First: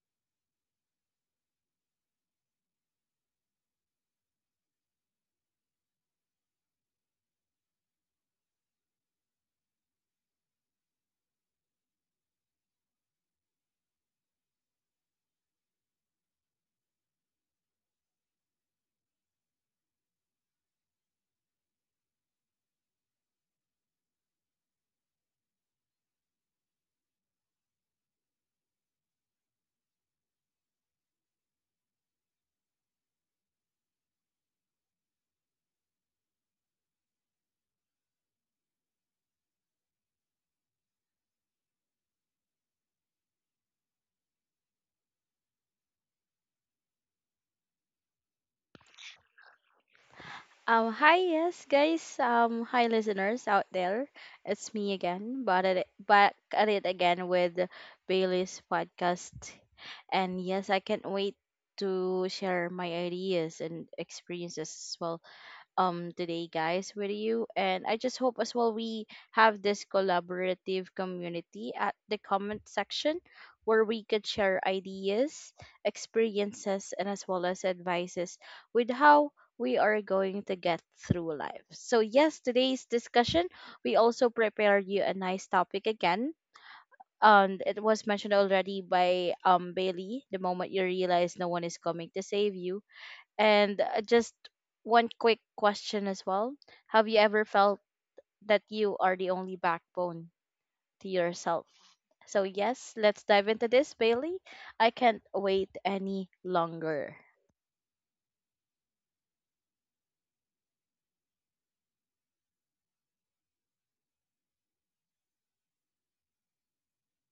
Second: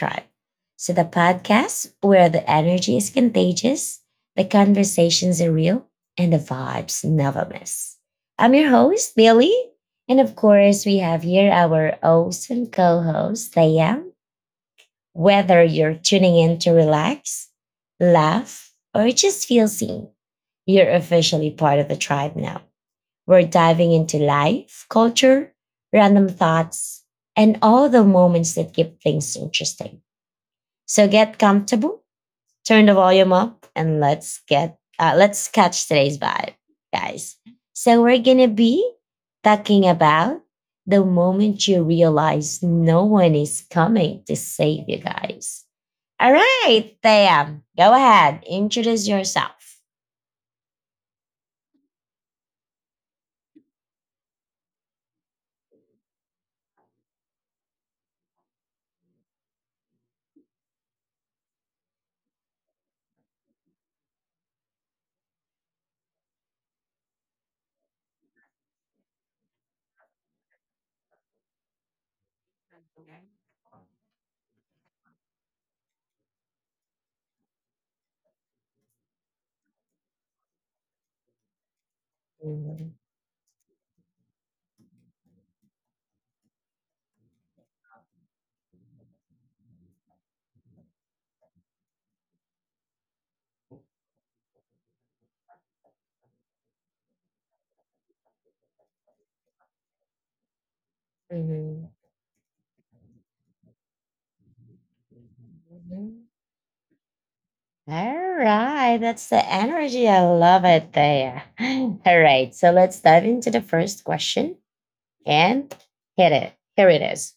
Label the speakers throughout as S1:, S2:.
S1: Tribe. So, the podcast where the energy is contagious, the conversations are real, and the vibes never miss. I'm your host, Billy. And of course, we have here our awesome co host, Liam. Whether you're tuning in to relax, laugh, or just feel seen, you're officially part of the tribe now. We're diving into life, culture, random thoughts, and all the moments that keep things interesting. So get comfortable, turn the volume up, and let's catch today's vibe, guys. So we're gonna be talking about the moment you realize no one is coming to save you guys. All right, Tam, go ahead, introduce yourself.
S2: Yes, guys. Hi, listeners out there. It's me again, but at it, back at it again with Bailey's podcast. And yes, I can't wait to share my ideas and experiences as well today, guys, with you, and I just hope as well we have this collaborative community at the comment section where we could share ideas, experiences, and as well as advices with how we are going to get through life. So yes, today's
S1: Mhm,
S2: discussion, we also prepared you a nice topic again. It was mentioned already by Bailey, the moment you realize no one is coming to save you. And just one quick question as well. Have you ever felt that you are the only backbone to yourself?
S1: mhm,
S2: So, yes, let's dive into this, Bailey. I can't wait
S1: mhm.
S2: any longer.
S1: All right, that's the energy. I love it there. All right, so let's dive into the first question and hit it. Here it is.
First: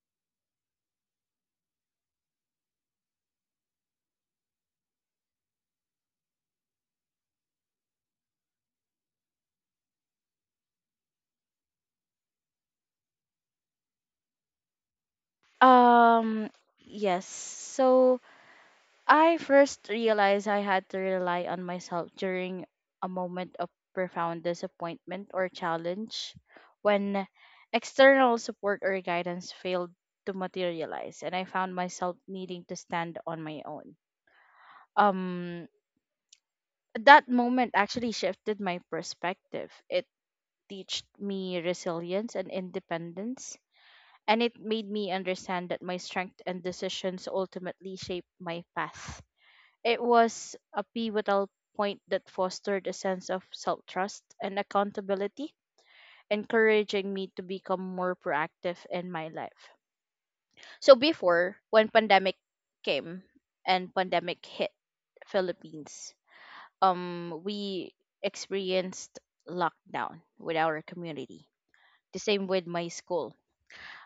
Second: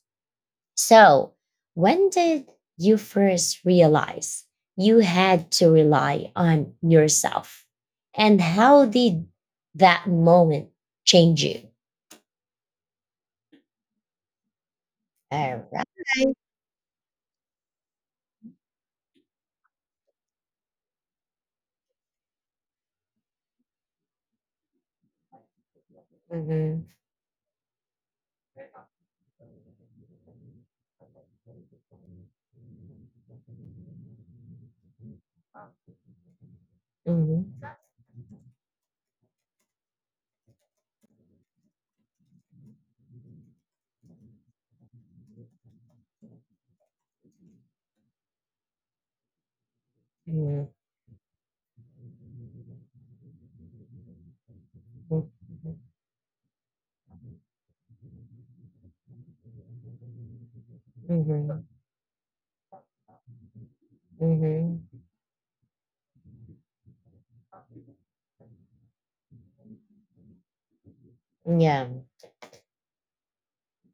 S1: So, when did you first realize you had to rely on yourself? And how did that moment change you? All right.
S2: Um, yes. So, I first realized I had to rely on myself during a moment of profound disappointment or challenge
S1: Mhm,
S2: when external support or guidance failed to materialize, and I found myself needing to stand on my own. Um that
S1: mhm,
S2: moment actually shifted my perspective. It taught me resilience and independence, and it made me understand that my strength and decisions ultimately shape my path. It was
S1: mhm,
S2: a pivotal point that fostered a sense of self trust and
S1: mhm,
S2: accountability, encouraging me to become more proactive in my life. So before,
S1: mhm,
S2: when pandemic came and pandemic hit
S1: mhm,
S2: Philippines, we experienced lockdown with our community.
S1: yeah.
S2: The same with my school.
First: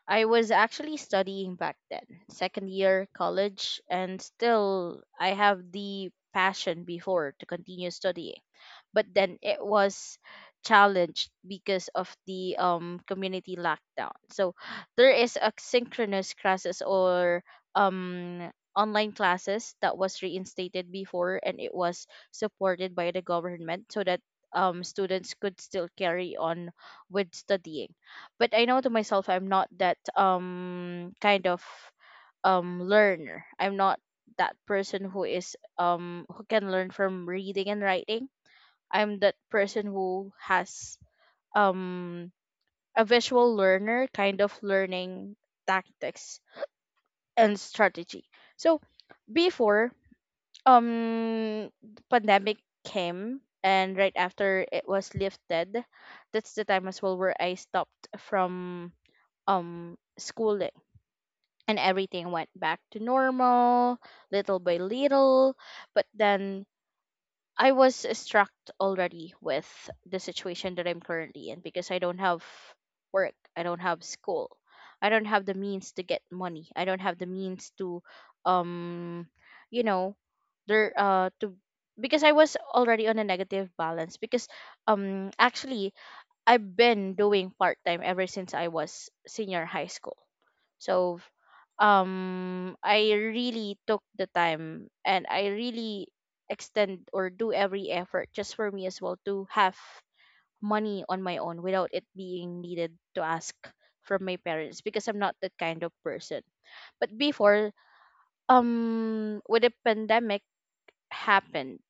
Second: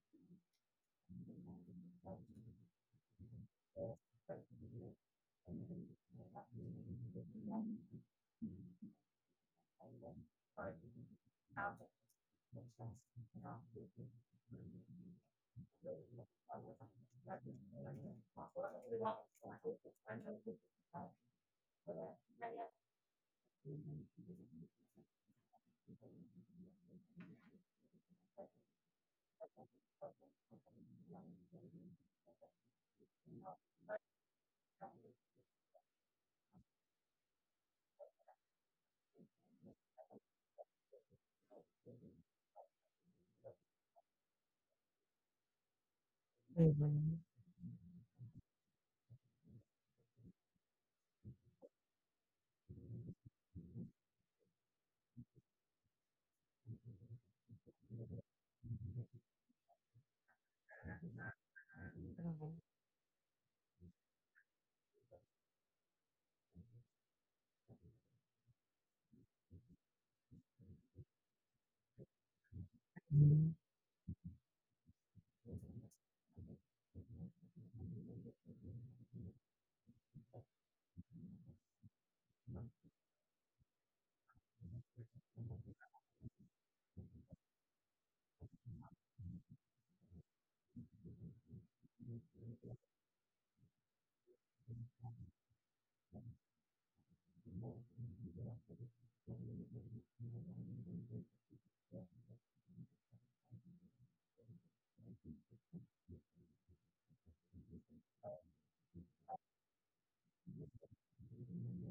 S2: I was actually studying back then, second year college, and still I have the passion before to continue studying. But then it was challenged because of the community lockdown. So there is a synchronous classes or um online classes that was reinstated before, and it was supported by the government so that students could still carry on with studying. But I know to myself I'm not that kind of learner. I'm not that person who is who can learn from reading and writing. I'm that person who has um a visual learner kind of learning tactics
S1: Mhm.
S2: and strategy. So before um pandemic came and right after it was lifted, that's the time as well where I stopped from schooling, and everything went
S1: Mhm.
S2: back to normal little by little. But then I was struck already with the situation that I'm currently in, because I don't have work, I don't have school, I don't have the means to get money, I don't have the means to um you know there to because I was already on a negative balance. Because actually, I've been doing part time ever since I was senior high school. So I really took the time and I really extend or do every effort just for me as well to have money on my own without it being needed to ask from my parents, because I'm not that kind of person. But before, when the pandemic happened,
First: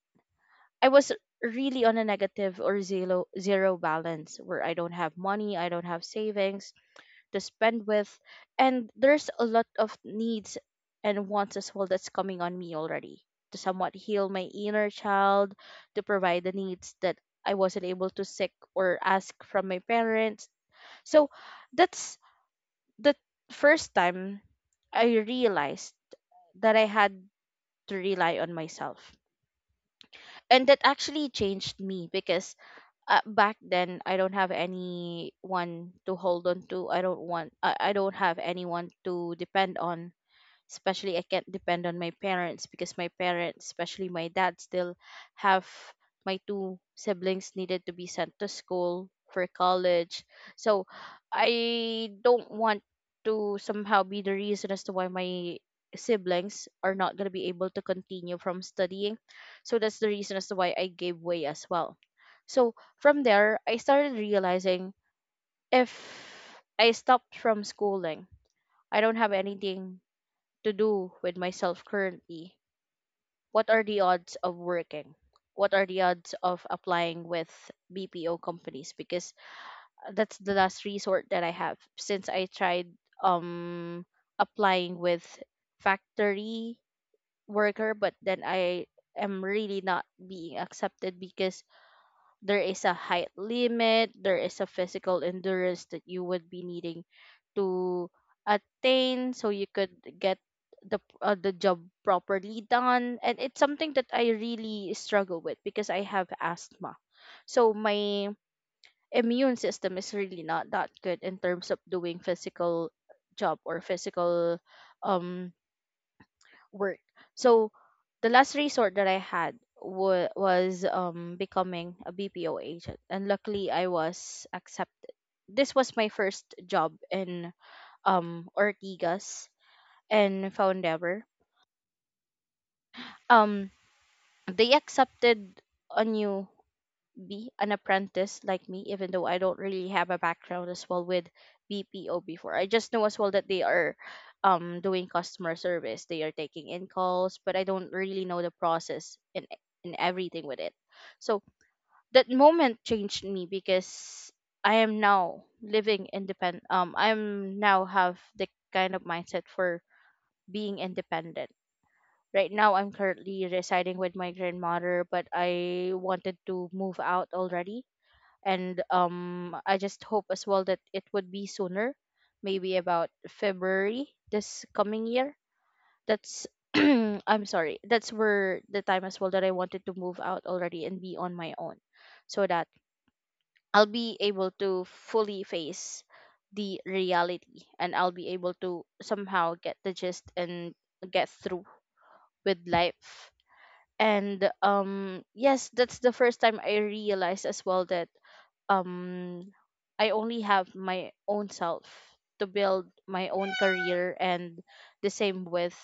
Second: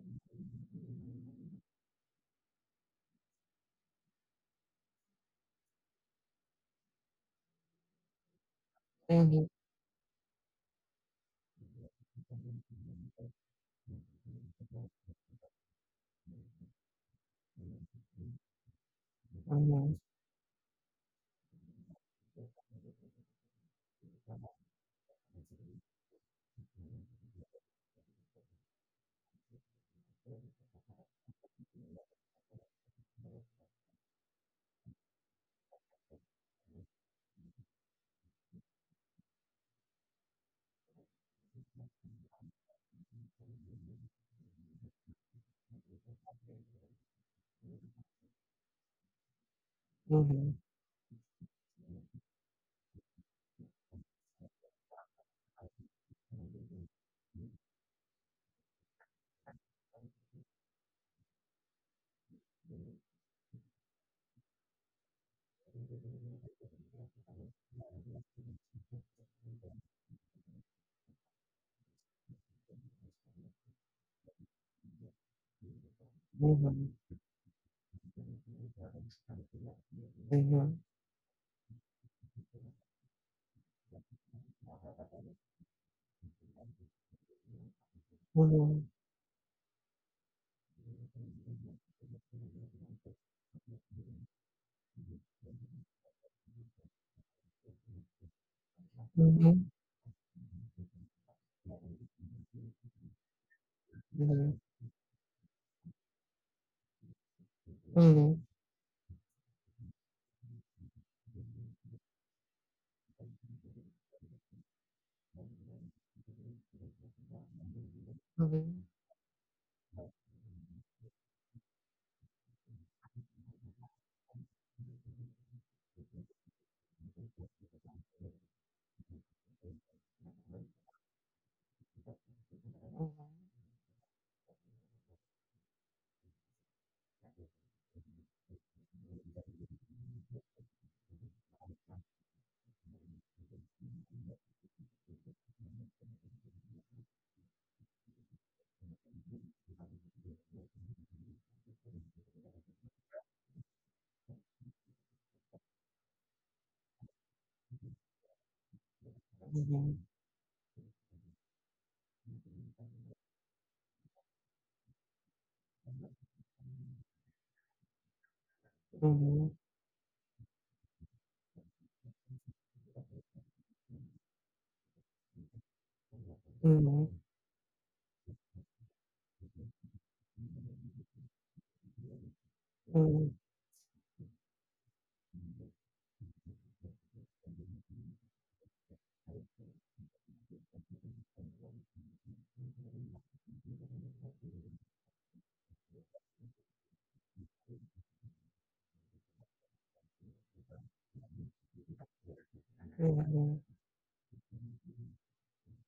S2: I was really on a negative or zero balance where I don't have money, I don't have savings to spend with, and
S1: Mhm.
S2: there's a
S1: Mhm.
S2: lot of needs and wants as well that's coming on me already to somewhat heal my inner child, to provide the needs that I wasn't able to seek or ask from my parents. So that's the first time I realized that I had to rely on myself. And that actually changed me because back then I don't have anyone to hold on to. I don't have anyone to depend on, especially I can't depend on my parents, because my parents, especially my dad, still have my two siblings needed to be sent to school for college.
S1: Mhm.
S2: So I don't want to somehow be the reason as to why my siblings are not going to be able to continue from studying. So that's the reason as to why I gave way as well. So from there I started realizing, if I stopped from schooling, I don't have anything to do with myself currently. What are the odds of working? What are the odds of
S1: Mhm.
S2: applying with BPO companies? Because that's the last resort that I have, since I tried um applying with factory worker, but then
S1: Mhm.
S2: I am really not being accepted because there is a height limit, there is a physical endurance that you would be needing to attain so you
S1: Mhm.
S2: could get the job properly done. And it's something that I
S1: Mhm.
S2: really struggle with because I have asthma. So my
S1: Mhm.
S2: immune system is really not that good in terms of doing physical job or physical um work. So the last
S1: Mhm.
S2: resort that I had wa was becoming a BPO agent, and luckily I was accepted. This was my first job in Ortigas and Foundever. Um, they accepted a new be an apprentice like me, even though I don't really have a background as well with BPO before. I just know as well that they are doing customer service. They are taking in calls, but I don't really know the process and everything with it. So that moment changed me because I am now living independent. I'm now have the kind of mindset for
S1: Mhm.
S2: being independent. Right now, I'm currently residing with my grandmother, but I wanted to move out already, and
S1: Mhm. Mhm.
S2: I just hope as well that it would be sooner, maybe about February this coming year. That's I'm sorry. That's where the time as well that I wanted to move out already and be on my own, so that
S1: Mhm. Mhm. Mhm. Mhm.
S2: I'll be able to fully face the reality, and I'll be able to somehow get the gist and get through with life. And yes, that's the first time I realized as well that um I only have my own self to build my own career and the same with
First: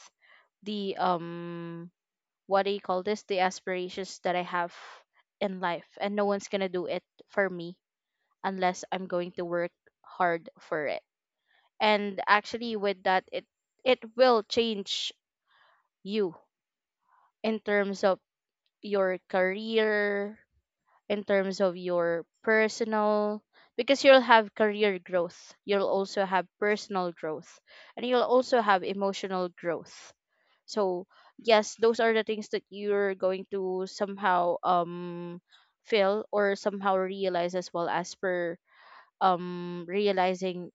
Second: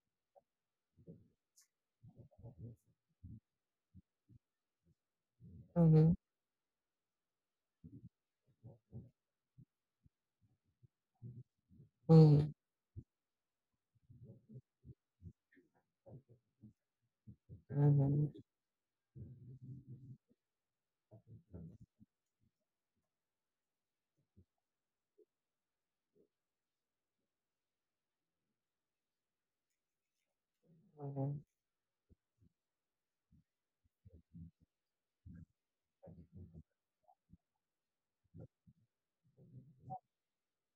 S2: the what do you call this, the aspirations that I have in life, and
S1: Mhm.
S2: no one's going to do it for me unless I'm going to work hard for it. And
S1: Mhm.
S2: actually with that, it will change you in terms of your career, in terms of your personal, because you'll have career growth, you'll also have personal growth, and you'll also have emotional growth. So
S1: Mhm.
S2: yes, those are the things that you're going to somehow feel or somehow realize as well as per realizing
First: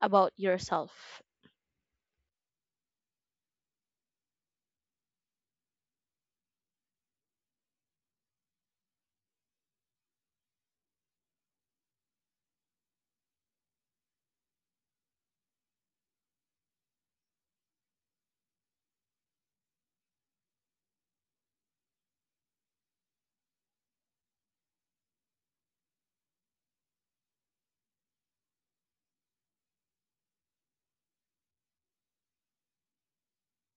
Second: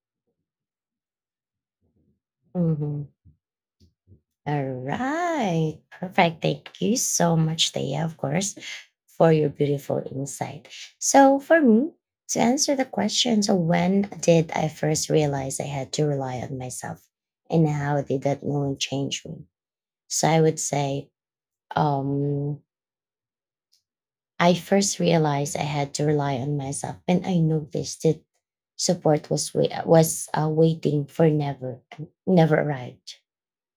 S2: about yourself.
S1: Mhm. All right. Perfect. Thank you so much, Thea, of course, for your beautiful insight. So, for me, to answer the question, so when did I first realize I had to rely on myself and how did that moment change me? So, I would say, um, I first realized I had to rely on myself and I noticed that support was wait- was waiting for never never arrived,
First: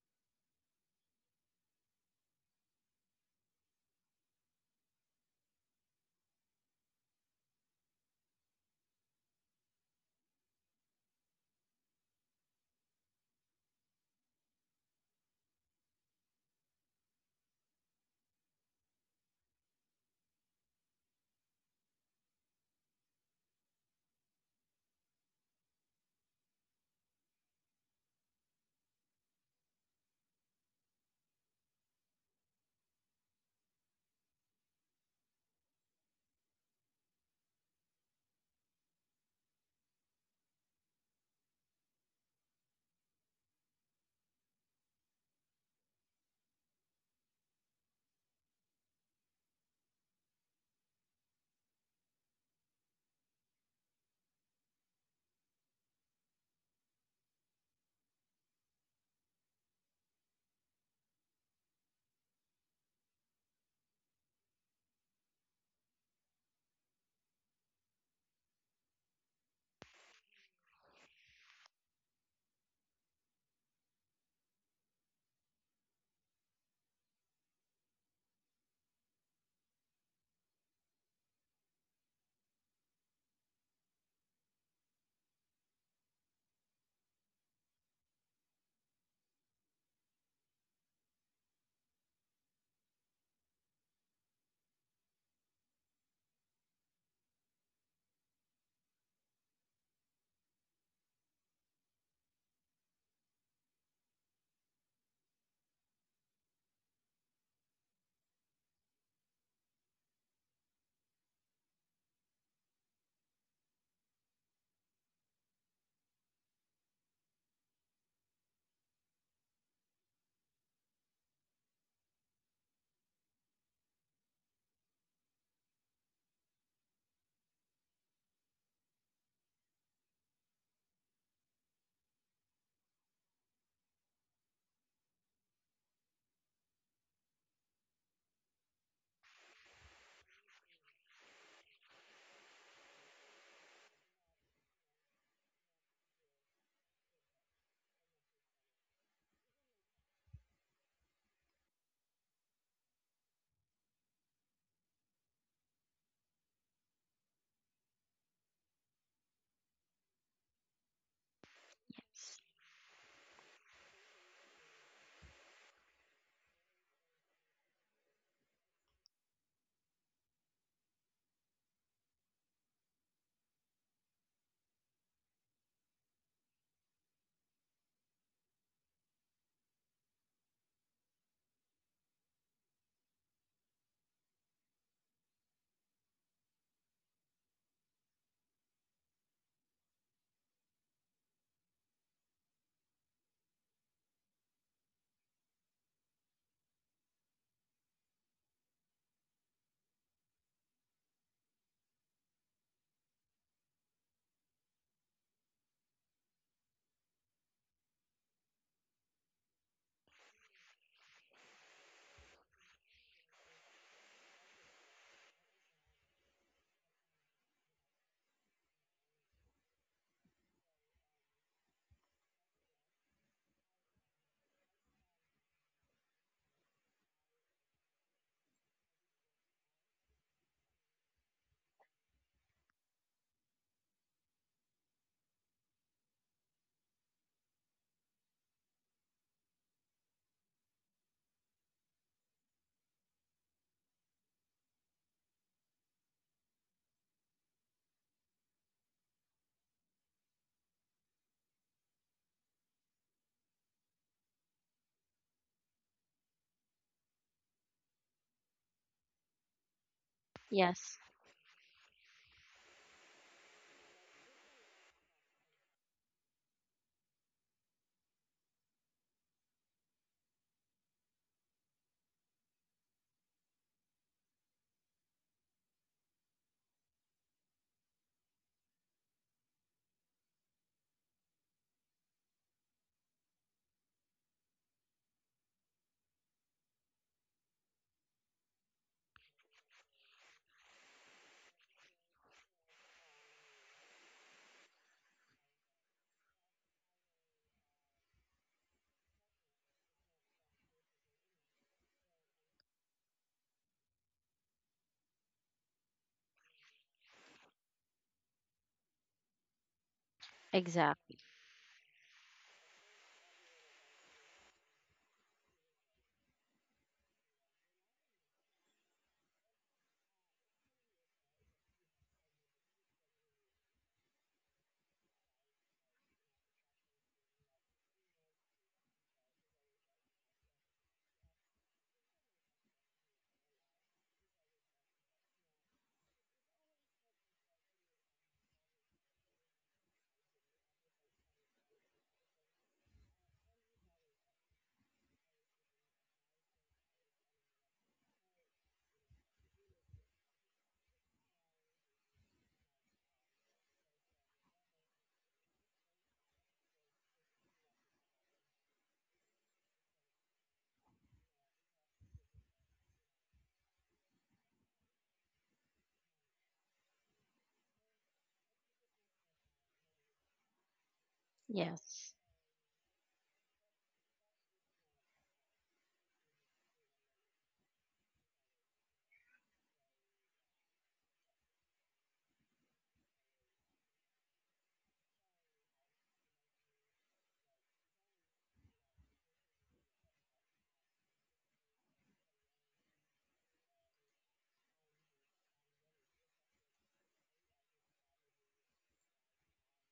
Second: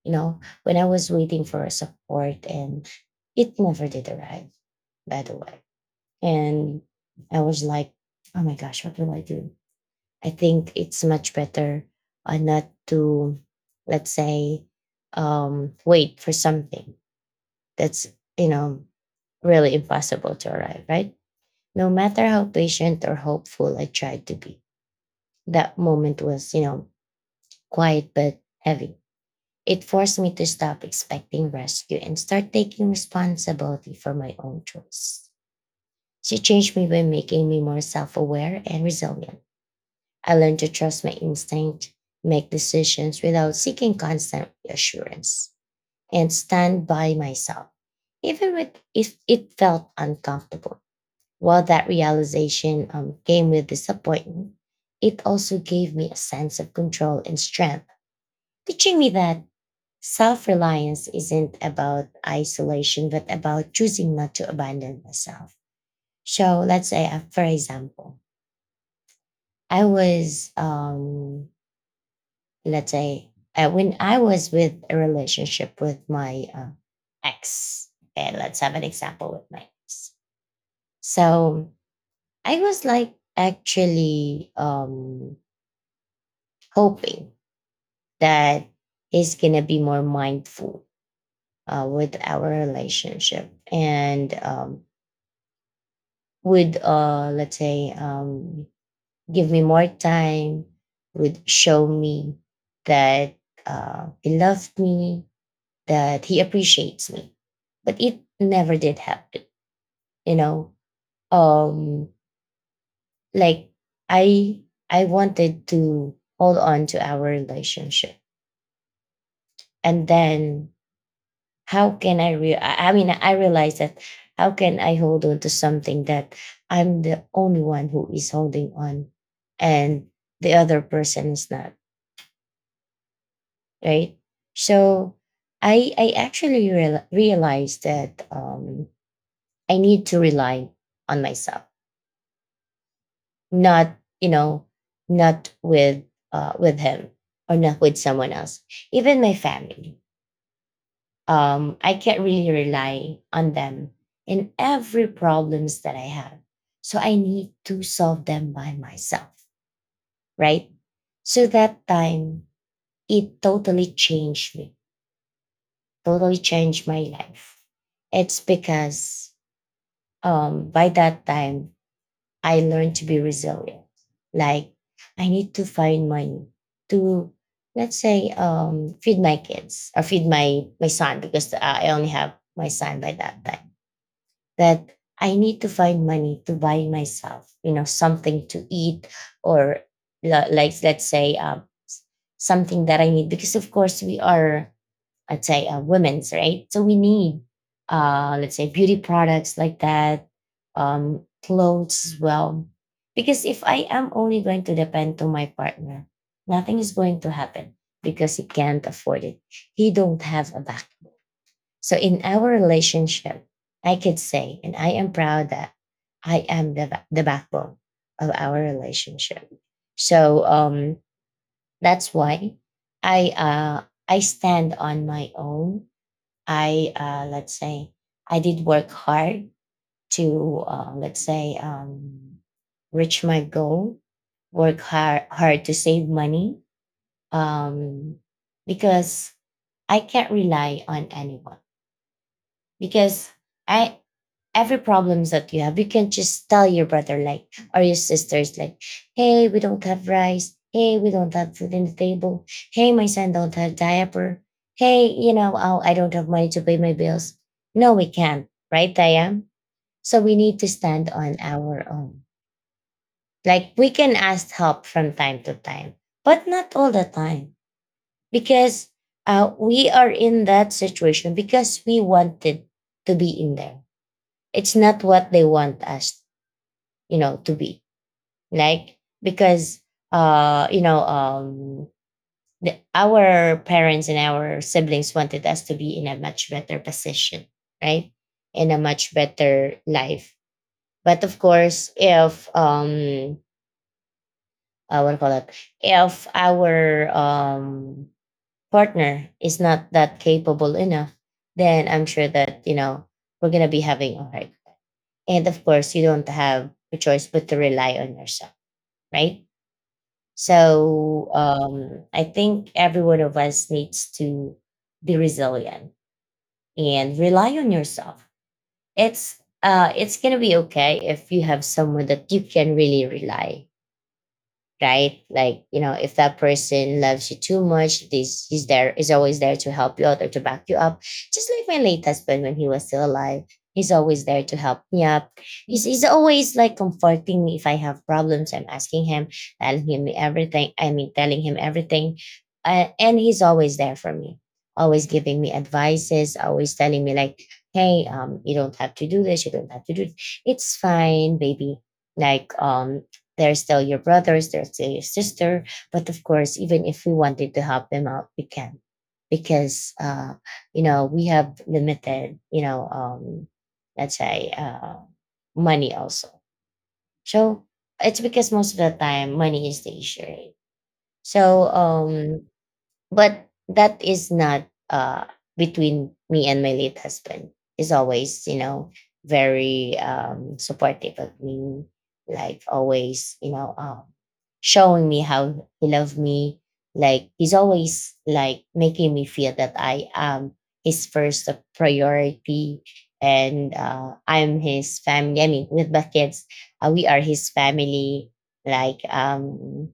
S1: you know, when I was waiting for a support and it never did arrive, by the way. And I was like, oh my gosh, what will I do? I think it's much better, not to, let's say, wait for something that's, you know, really impossible to arrive, right? No matter how patient or hopeful I tried to be, that moment was, you know, quiet but heavy. It forced me to stop expecting rescue and start taking responsibility for my own choice. She changed me by making me more self aware and resilient. I learned to trust my instinct, make decisions without seeking constant reassurance, and stand by myself, even with, if it felt uncomfortable. While that realization came with disappointment, it also gave me a sense of control and strength, teaching me that self reliance isn't about isolation, but about choosing not to abandon myself. So let's say, for example, I was, let's say, when I was with a relationship with my ex, and let's have an example with my ex. So I was like actually, hoping that he's gonna be more mindful with our relationship and would let's say give me more time, would show me that, he loved me, that he appreciates me, but it never did happen, you know. Um like i I wanted to hold on to our relationship, and then how can I real? I mean, I realize that how can I hold on to something that I'm the only one who is holding on, and the other person is not, right. So I realized that, I need to rely on myself, not, you know, not with, with him, or not with someone else, even my family. I can't really rely on them in every problems that I have. So I need to solve them by myself, right? So that time it totally changed me, totally changed my life. It's because, by that time I learned to be resilient. Like I need to find money to, let's say, feed my kids or feed my son, because I only have my son by that time, that I need to find money to buy myself, you know, something to eat, or like let's say, something that I need, because of course we are, I'd say, women's right, so we need, let's say, beauty products like that, clothes as well. Because if I am only going to depend to my partner, nothing is going to happen because he can't afford it. He don't have a back, so in our relationship, I could say, and I am proud that I am the, the backbone of our relationship. So, that's why I, I stand on my own. I, let's say I did work hard to, let's say, reach my goal, work hard to save money, um, because I can't rely on anyone, because I every problems that you have, you can just tell your brother, like, or your sisters, like, hey, we don't have rice. Hey, we don't have food in the table. Hey, my son don't have diaper. Hey, you know, oh, I don't have money to pay my bills. No, we can't, right, Diane? So we need to
S2: Yes,
S1: stand on our own. Like we can ask help from time to time, but not all the time, because, we are in that situation because we wanted to be in there. It's not what they want us, you know, to be like, because, uh you know um the, our parents and our siblings wanted us to be in a much better position, right, in a much better life. But of course, if what do you call it, if our, partner is not that capable enough, then I'm sure that, you know, we're gonna be having a hard. And of course you don't have a choice but to rely on yourself, right.
S2: exactly.
S1: So, I think every one of us needs to be resilient and rely on yourself. It's, it's gonna be okay if you have someone that you can really rely, right? Like, you know, if that person loves you too much, this is there is always there to help you out or to back you up. Just like my late husband when he was still alive. He's always there to help me up. He's always like comforting me if I have problems. I'm asking him, telling him everything. I mean, telling him everything. And he's always there for me, always giving me advices, always telling me, like, hey, you don't have to do this. You don't have to do, it's fine, baby. Like, they're still your brothers, they're still your sister. But of course, even if we wanted to help them out, we can. Because, you know, we have limited, you know, let's say, money also. So it's because most of the time money is the issue, right? So,
S2: Yes,
S1: but that is not, between me and my late husband. He's always, you know, very, supportive of me, like always, you know, showing me how he loved me. Like he's always like making me feel that I am his first priority, and, I'm his family. I mean, with the kids, we are his family. Like,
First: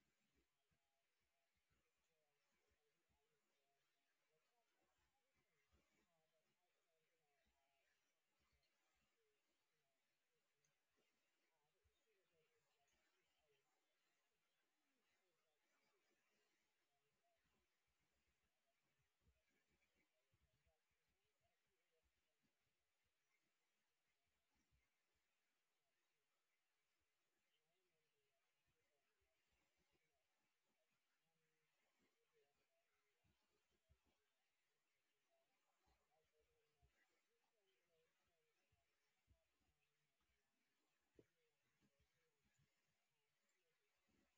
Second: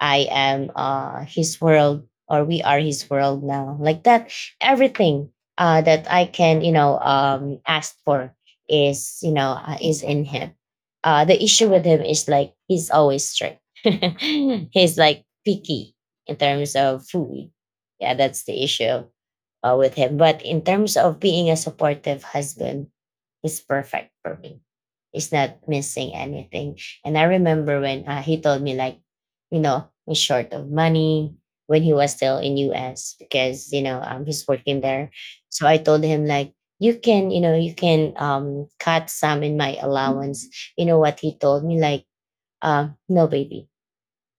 S1: I am, his world, or we are his world now. Like that, everything, that I can, you know, ask for is, you know, is in him. The issue with him is like he's always strict. He's like picky in terms of food. Yeah, that's the issue, with him. But in terms of being a supportive husband, is perfect for me. It's not missing anything. And I remember when, he told me like, you know, he's short of money when he was still in US because you know, he's working there. So I told him like, you can, you know, you can, cut some in my allowance. You know what he told me like, no baby,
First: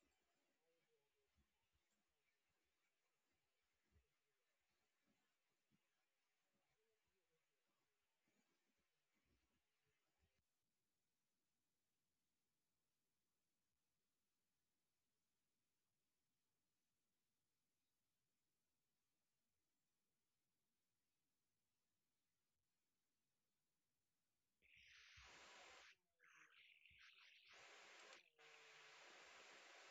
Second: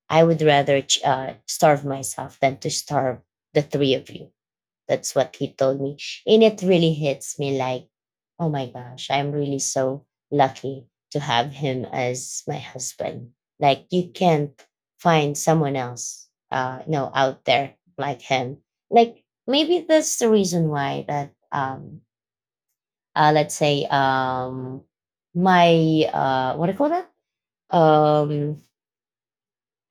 S1: I would rather starve myself than to starve the three of you. That's what he told me. And it really hits me like, oh my gosh, I'm really so lucky to have him as my husband. Like, you can't find someone else, you know, out there like him. Like, maybe that's the reason why that, let's say, my, what do you call that? Um,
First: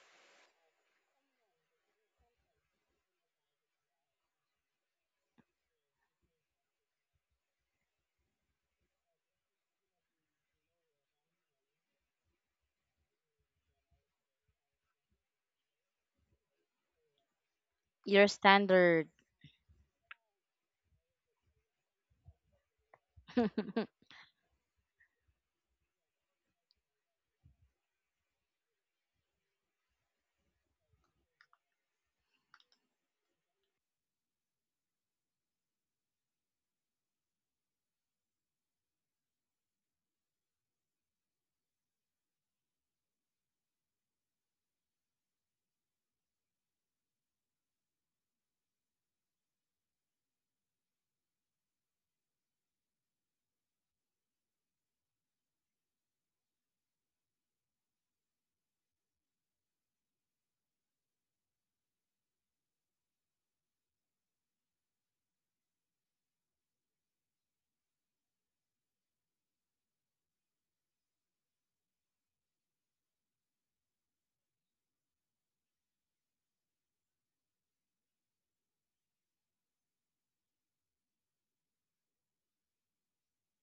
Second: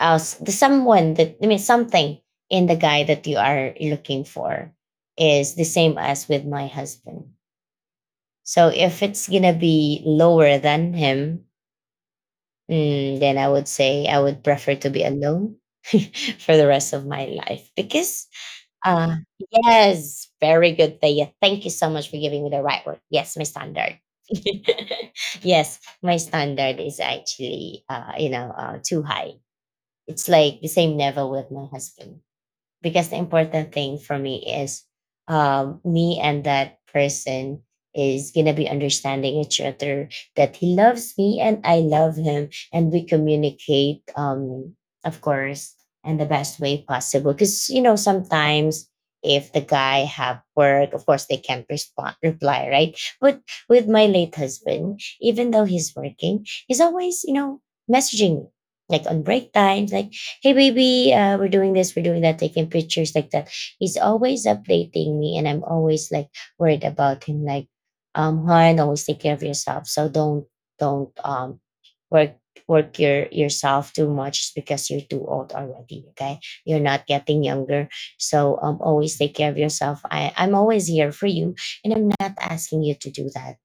S1: else the someone that something in the guy that you are looking for is the same as with my husband. So if it's gonna be lower than him, then I would say I would prefer to be alone for the rest of my life because
S2: your standard.
S1: uh yes, very good, Thea, thank you so much for giving me the right word. Yes, my standard. Yes, my standard is actually too high. It's like the same level with my husband because the important thing for me is, me and that person is gonna be understanding each other, that he loves me and I love him, and we communicate, of course, in the best way possible. Because, you know, sometimes if the guy have work, of course they can't respond, reply, right? But with my late husband, even though he's working, he's always, you know, messaging me, like on break times, like, "Hey baby, we're doing this, we're doing that, taking pictures," like that. He's always updating me, and I'm always like worried about him, like, Juan, always take care of yourself. So don't don't work work yourself too much because you're too old already, okay? You're not getting younger. So always take care of yourself. I'm always here for you, and I'm not asking you to do that.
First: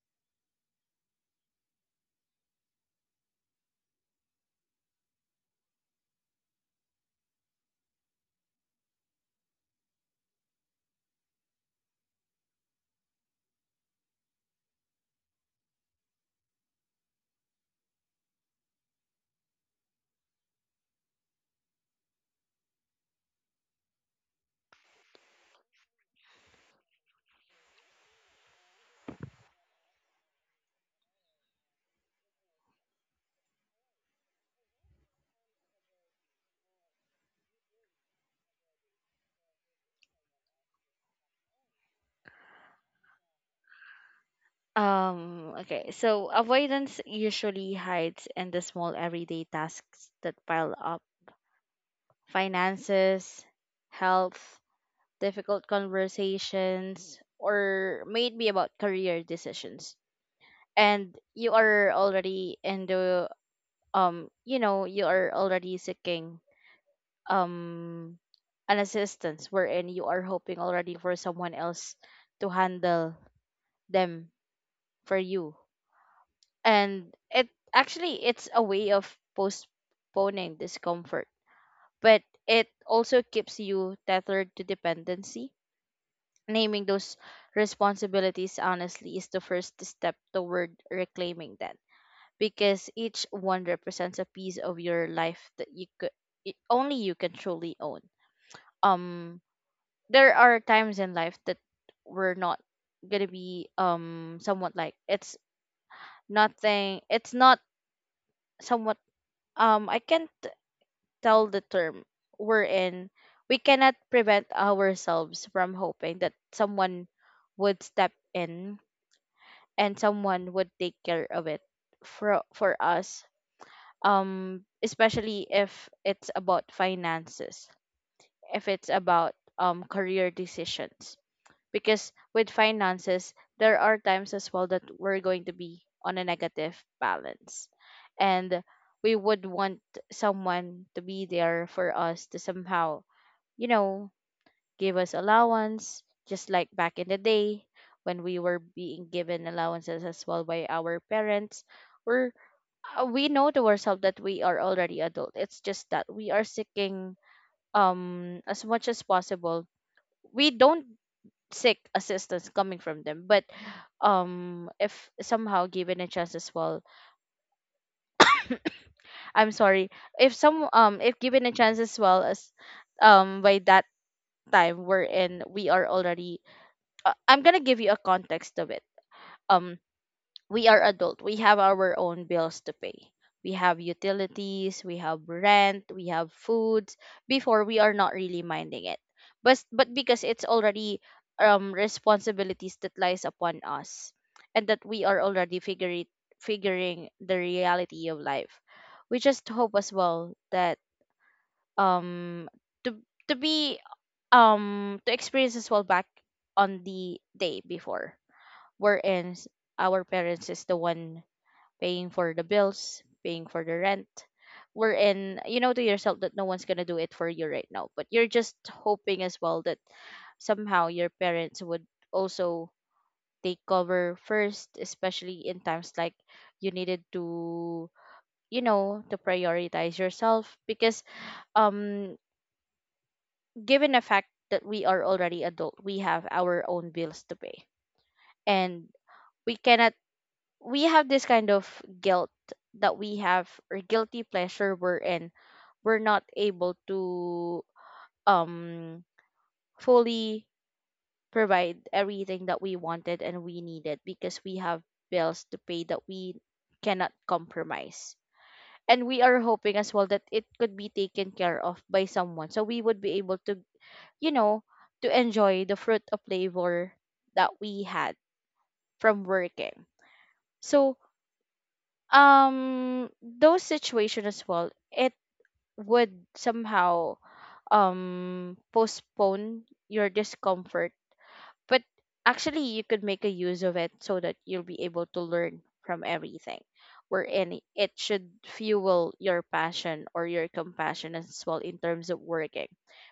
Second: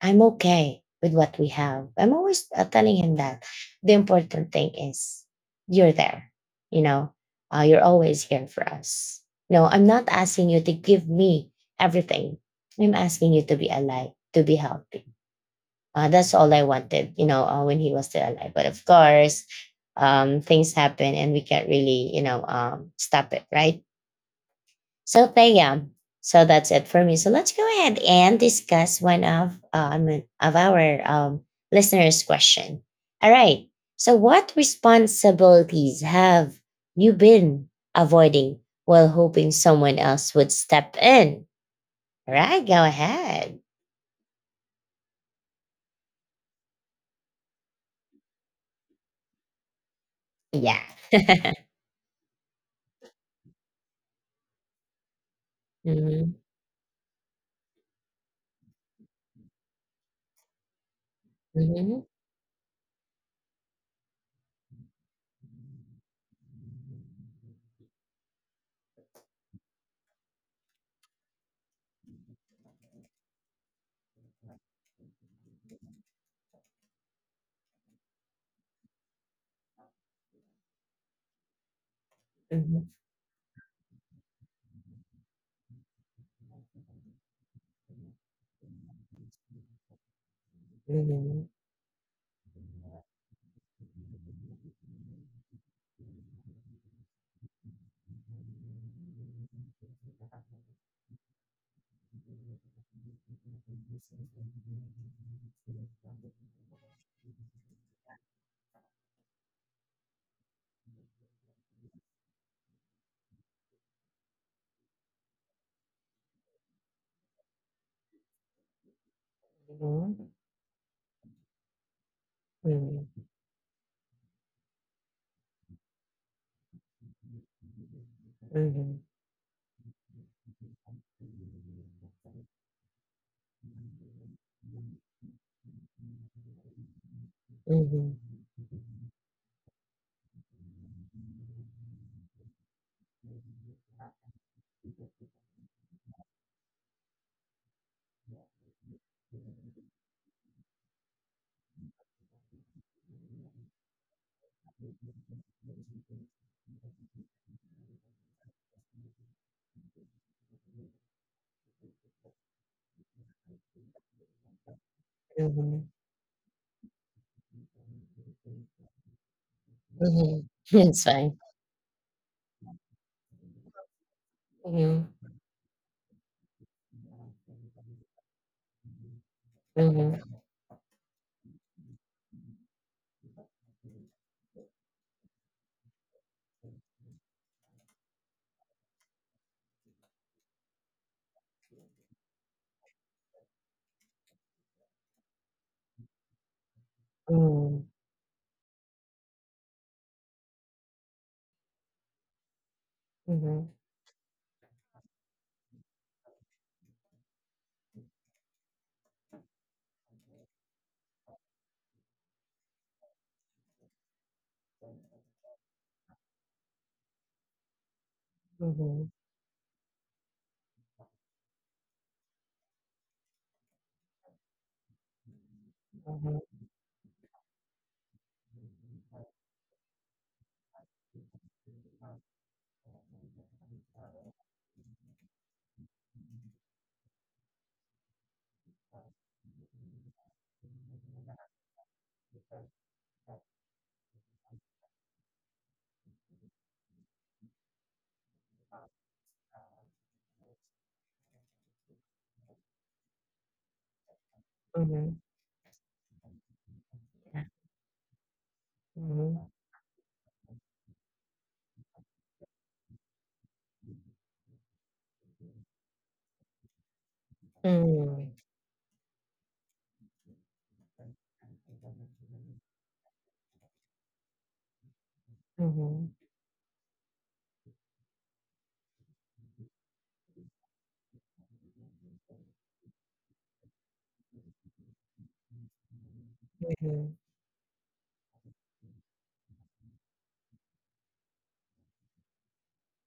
S1: I'm okay with what we have." I'm always telling him that the important thing is you're there. You know, you're always here for us. No, I'm not asking you to give me everything. I'm asking you to be alive, to be healthy. That's all I wanted, when he was still alive. But of course, things happen and we can't really, stop it, right? So Payam, so that's it for me. So let's go ahead and discuss one of our listeners' question. All right. So what responsibilities have you been avoiding while hoping someone else would step in? All right, go ahead.
S2: Okay, so avoidance usually hides in the small everyday tasks that pile
S1: Yeah.
S2: up: finances, health, difficult
S1: Mhm.
S2: conversations, or maybe about career decisions. And you are
S1: Mhm.
S2: already in the, you know, you are already seeking um, an assistance wherein you are hoping already for someone else to handle them for you. And it actually it's a way of postponing discomfort, but it
S1: Mhm.
S2: also keeps you tethered to dependency. Naming those responsibilities honestly is the first step toward
S1: Mhm.
S2: reclaiming that, because each one represents a piece of your life that you could it, only you can truly own. um there are times in life that we're not gonna be somewhat like, it's nothing, it's not somewhat I can't tell the term we're in, we cannot prevent ourselves from hoping that someone would step in and
S1: Mhm.
S2: someone would take care of it for
S1: Mhm.
S2: us. Especially if it's about finances, if it's
S1: Mhm.
S2: about career decisions. Because with finances, there are times as well that we're going to be on a negative balance,
S1: Mhm.
S2: and we would want someone to be there for us to somehow, you know, give us allowance, just like back in the day when we were being given allowances as well by our parents. Or we know to ourselves that we are already adult. It's just that we are seeking, as much as possible, we don't seek assistance coming from them. But if somehow
S1: Mhm.
S2: given a chance as well, I'm sorry, if
S1: Mhm.
S2: some
S1: It's
S2: if
S1: fine.
S2: given a chance as well, as by that time we're
S1: Mhm.
S2: in, we are already I'm gonna give you a context of it. um
S1: Mhm.
S2: we are adult. We have our own bills to pay. We have utilities, we have rent, we have foods. Before we are not really minding it. But because it's already responsibilities that lies upon us, and that we are already figuring the
S1: Mhm.
S2: reality of life. We just hope as well that um to to
S1: Mhm.
S2: be to experience as well back on the day before, wherein our parents is the one paying for the bills, paying for the rent. Wherein you know to yourself that no one's gonna do it for you right now, but you're just
S1: Mhm.
S2: hoping as well that somehow your parents would also take cover first, especially in times like
S1: Mhm.
S2: you needed to, you know, to prioritize yourself because um given the fact that we are already adult, we have our own bills to pay. And we cannot we have this kind of guilt that we have or guilty pleasure we're not able to um fully provide everything that we wanted and we needed because we have
S1: Mhm.
S2: bills to pay that we cannot
S1: Yeah.
S2: compromise, and we are
S1: Mhm.
S2: hoping as well that it could be taken care of by someone so we would be able to, you know, to enjoy the fruit of labor that we had
S1: Mm.
S2: from working. So those situations as well, it would
S1: Mhm.
S2: somehow postpone your discomfort, but actually you could make a use of it so that you'll be able to learn from everything, wherein it should fuel your passion or your compassion as well in terms of working,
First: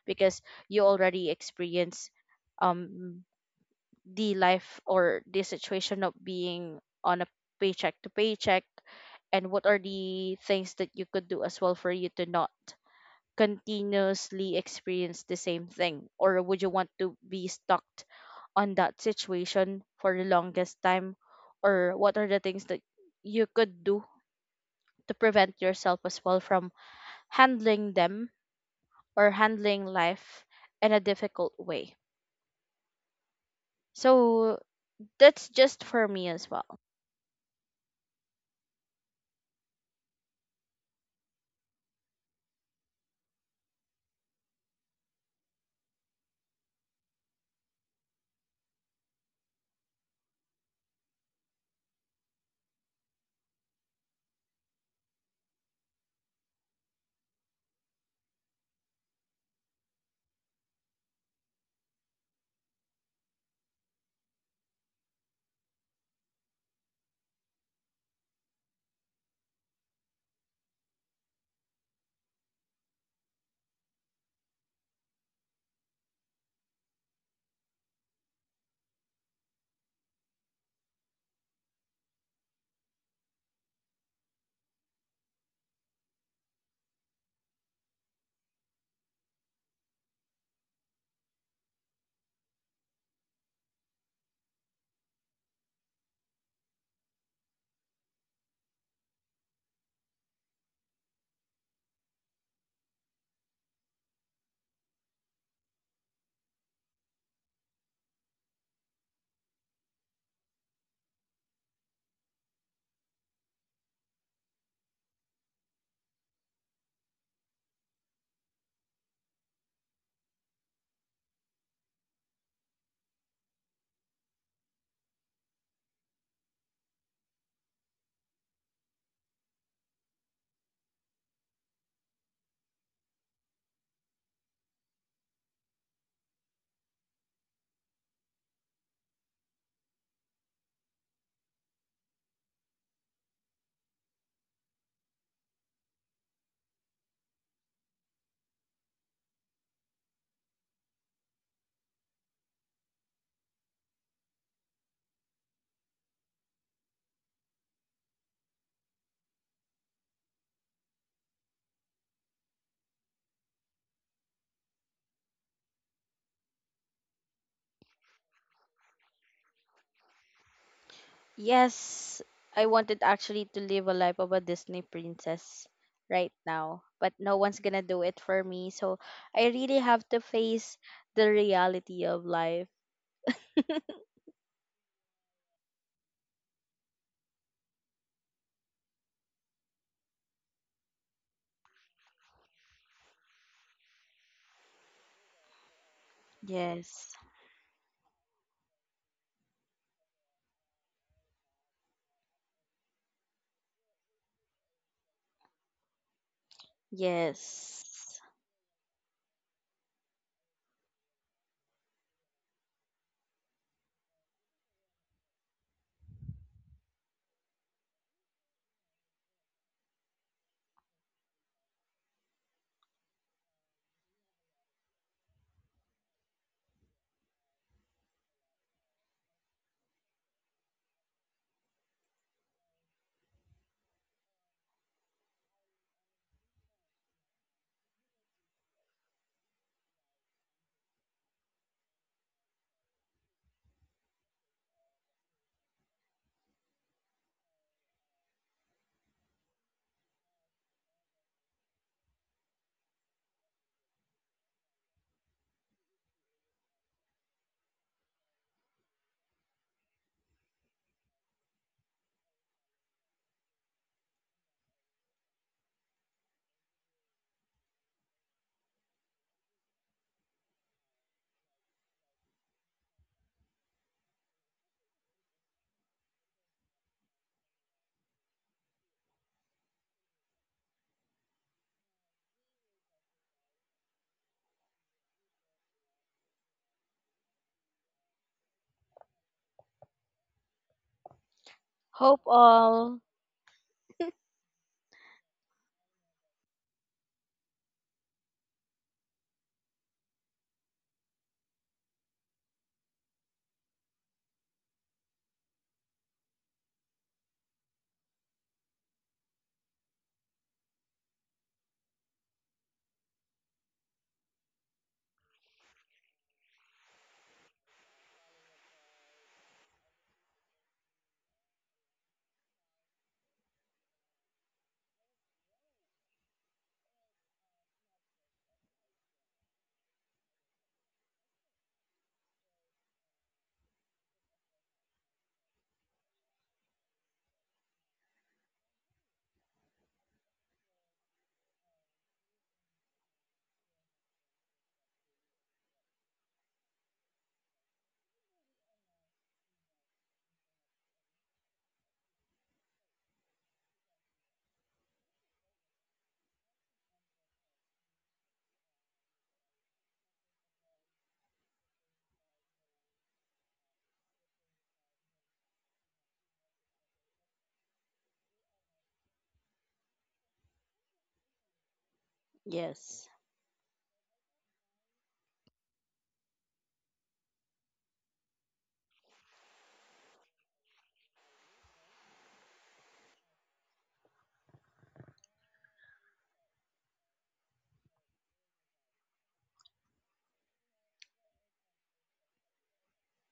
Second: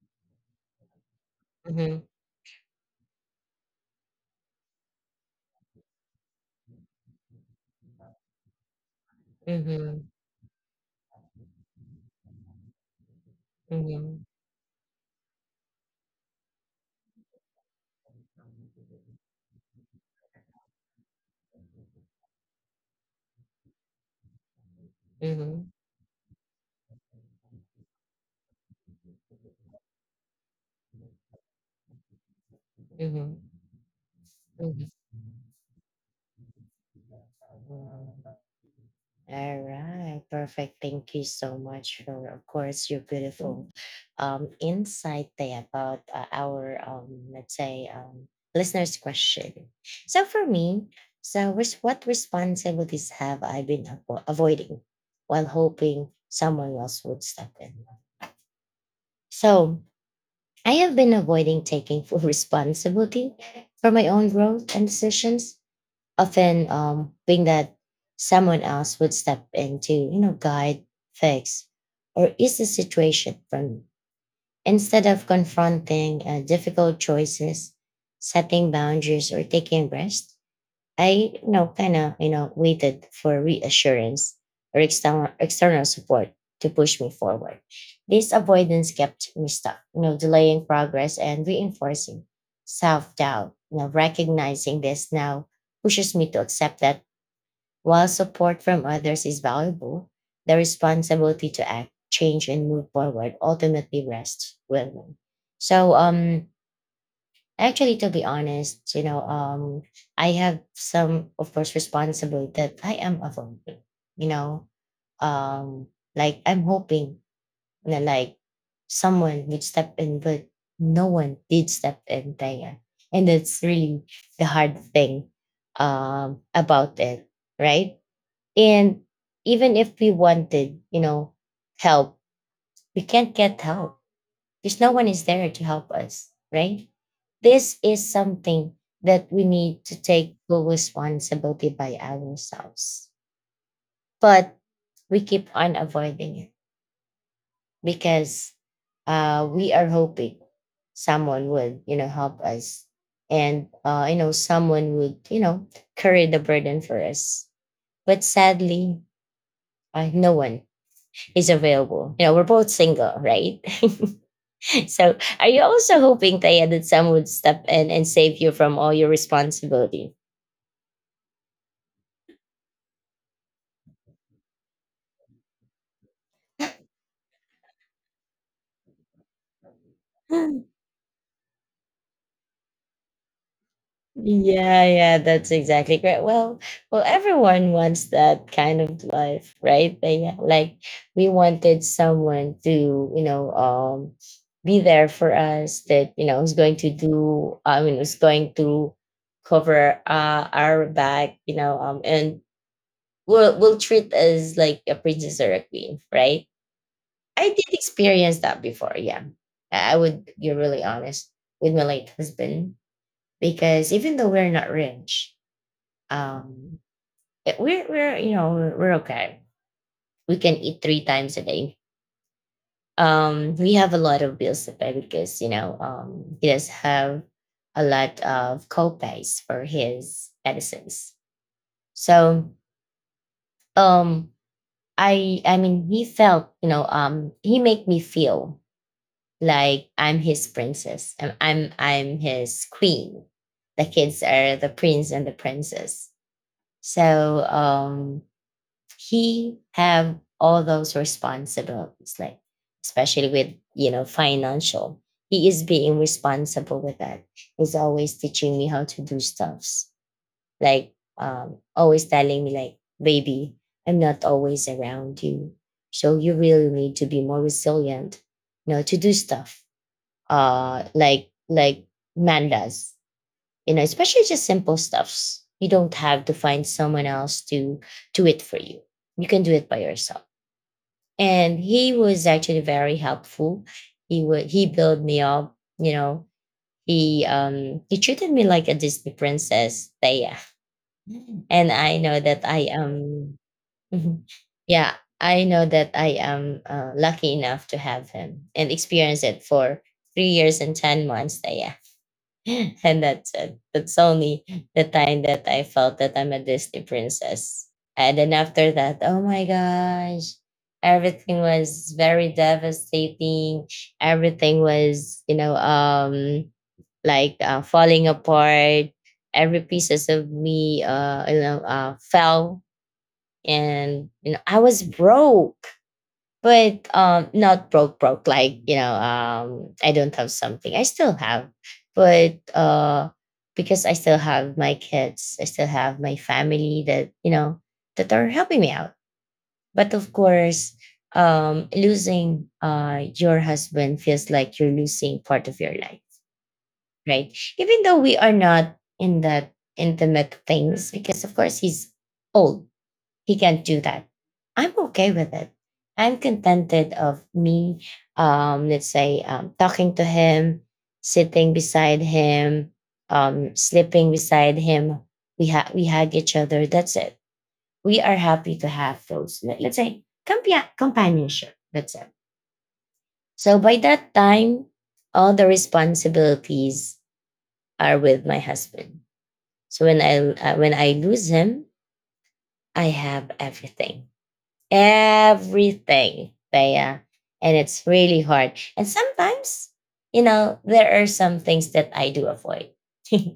S2: because you already
S1: Mhm.
S2: experience um the life or the situation of being on a paycheck to paycheck, and what are
S1: Mhm.
S2: the things that you could do as well for you to not
S1: Mhm.
S2: continuously experience the same thing, or would you want to be stuck on that situation for the longest time, or what are the things that you could do to prevent
S1: Mhm.
S2: yourself as well from handling them or handling life in a difficult way.
S1: Mhm.
S2: So
S1: Mhm.
S2: that's just for me as well.
S1: Mhm. All right, perfect. Thank you so much for, of course, your beautiful insight there about our, listeners' question. So for me, so what responsibilities have I been avoiding while hoping someone else would step in? So I have been avoiding taking full responsibility for my own growth and decisions, often being that someone else would step in to, you know, guide, fix, or ease the situation from, instead of confronting difficult choices, setting boundaries, or taking rest. I, you know, kind of, you know, waited for reassurance or external support to push me forward. This avoidance kept me stuck, you know, delaying progress and reinforcing self doubt. You know, recognizing this now pushes me to accept that while support from others is valuable, the responsibility to act, change, and move forward ultimately rests with me. So actually, to be honest, you know, I have some, of course, responsibility that I am avoiding. You know, um, like I'm hoping that like someone would step in, but no one did step in there, and that's really the hard thing about it, right? And even if we wanted, you know, help, we can't get help because no one is there to help us, right? This is something that we need to take full responsibility by ourselves. But we keep on avoiding it because we are hoping someone would, you know, help us, and, someone would, you know, carry the burden for us. But sadly, no one is available. You know, we're both single, right? So are you also hoping, Taya, that someone would step in and save you from all your responsibility?
S2: Yes, I wanted actually to live a life of a Disney princess right now, but no one's gonna do it for me. So I really have to face the reality of life.
S1: Yeah, yeah, that's exactly correct. Well, well, everyone wants that kind of life, right? They, yeah, like we wanted someone to, you know, um, be there for us that, you know, is going to
S2: Yes,
S1: do. Is going to cover our back, and will treat us like a princess or a queen, right? I did
S2: yes.
S1: experience that before. Yeah, I would be really honest with my late husband because even though we're not rich, um, we're okay. We can eat three times a day. We have a lot of bills to pay because, he does have a lot of co-pays for his medicines. So, um, I mean he felt, he made me feel like I'm his princess. I'm his queen, the kids are the prince and the princess. So, he have all those responsibilities like, especially with, you know, financial, he is being responsible with that. He's always teaching me how to do stuffs, like, always telling me like, "Baby, I'm not always around you, so you really need to be more resilient, you know, to do stuff, like man does, you know, especially just simple stuffs. You don't have to find someone else to do it for you. You can do it by yourself." And he was actually very helpful. He built me up, you know, he treated me like a Disney princess, Thea. Mm. And I know
S2: Hope
S1: that I
S2: all.
S1: am. Mhm. Yeah, I know that I am lucky enough to have him and experience it for 3 years and 10 months, Thea. And that's it. That's only the time that I felt that I'm a Disney princess. And then after that, oh my gosh, everything was very devastating. Everything was, like falling apart. Every pieces of me, fell, and, you know, I was broke. But not broke broke, like, you know, I don't have something, I still have. But because I still have my kids, I still have my family that, you know, that are helping me out. But of course, losing your husband feels like you're losing part of your life, right? Even though we are not in that intimate things because, of course, he's old, he can't do that. I'm okay with it. I'm contented of me, talking to him, sitting beside him, sleeping beside him. We hug each other. That's it. We are happy to have those. Let's say companionship. That's it.
S2: Yes,
S1: So by that time, all the responsibilities are with my husband. So when I, when I lose him, I have everything. Everything, Thea. And it's really hard, and sometimes, you know, there are some things that I do avoid.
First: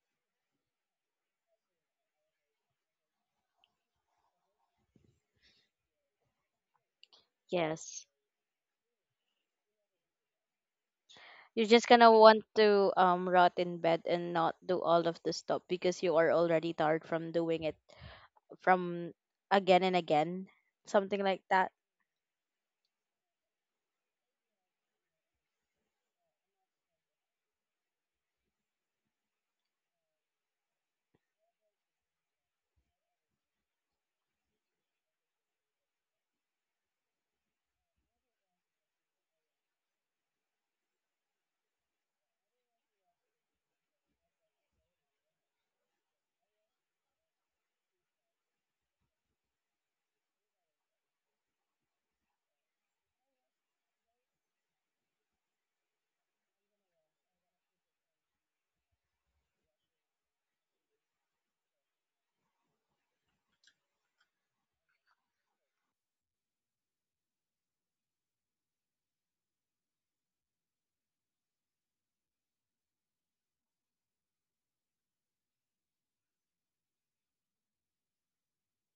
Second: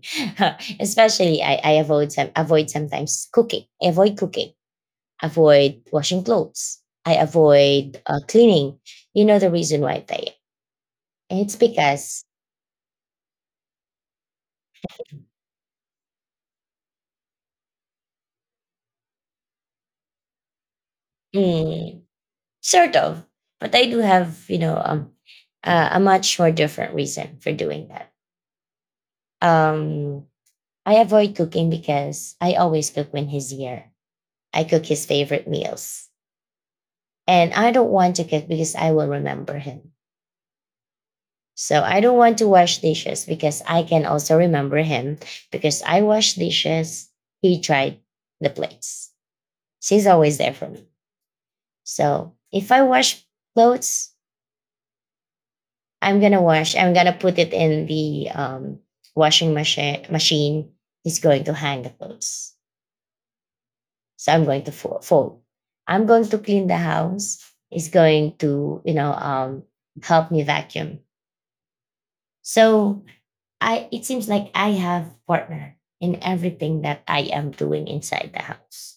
S1: Especially, I avoid sometimes cooking. I avoid cooking, avoid washing clothes, I avoid
S2: yes.
S1: cleaning. You know the reason why, Thea? It's
S2: You're just gonna
S1: because,
S2: want to rot in bed and not do all of the stuff because you are already tired from doing it, from again and again, something like that.
S1: mm, sort of. But I do have, a much more different reason for doing that. um I avoid cooking because I always cook when he's here. I cook his favorite meals. And I don't want to cook because I will remember him. So I don't want to wash dishes because I can also remember him, because I wash dishes. He tried the plates. She's always there for me. So if I wash clothes, I'm gonna wash. I'm gonna put it in the, washing machine. He's going to hang the clothes. So I'm going to fold. I'm going to clean the house. Is going to, help me vacuum. So I, it seems like I have partner in everything that I am doing inside the house.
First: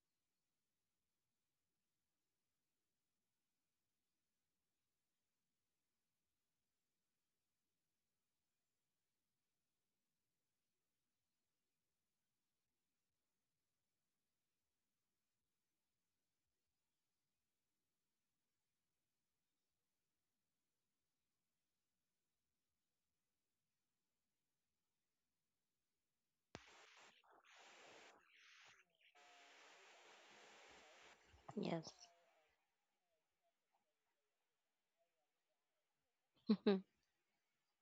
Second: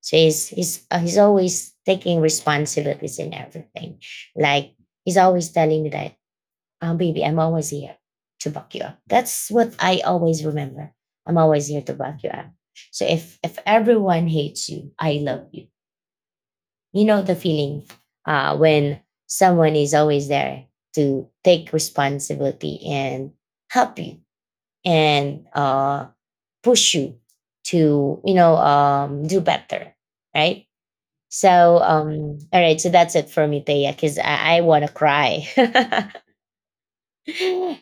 S1: So he's always taking responsibilities in everything. Like he's always telling me that, "Oh, baby, I'm always here to back you up." That's what I always remember. I'm always here to back you up. So if everyone hates you, I love you. You know the feeling when someone is always there to take responsibility and help you and push you to, do better, right? So,
S2: Yes.
S1: all right, so that's it for me, Thea, because I want to cry.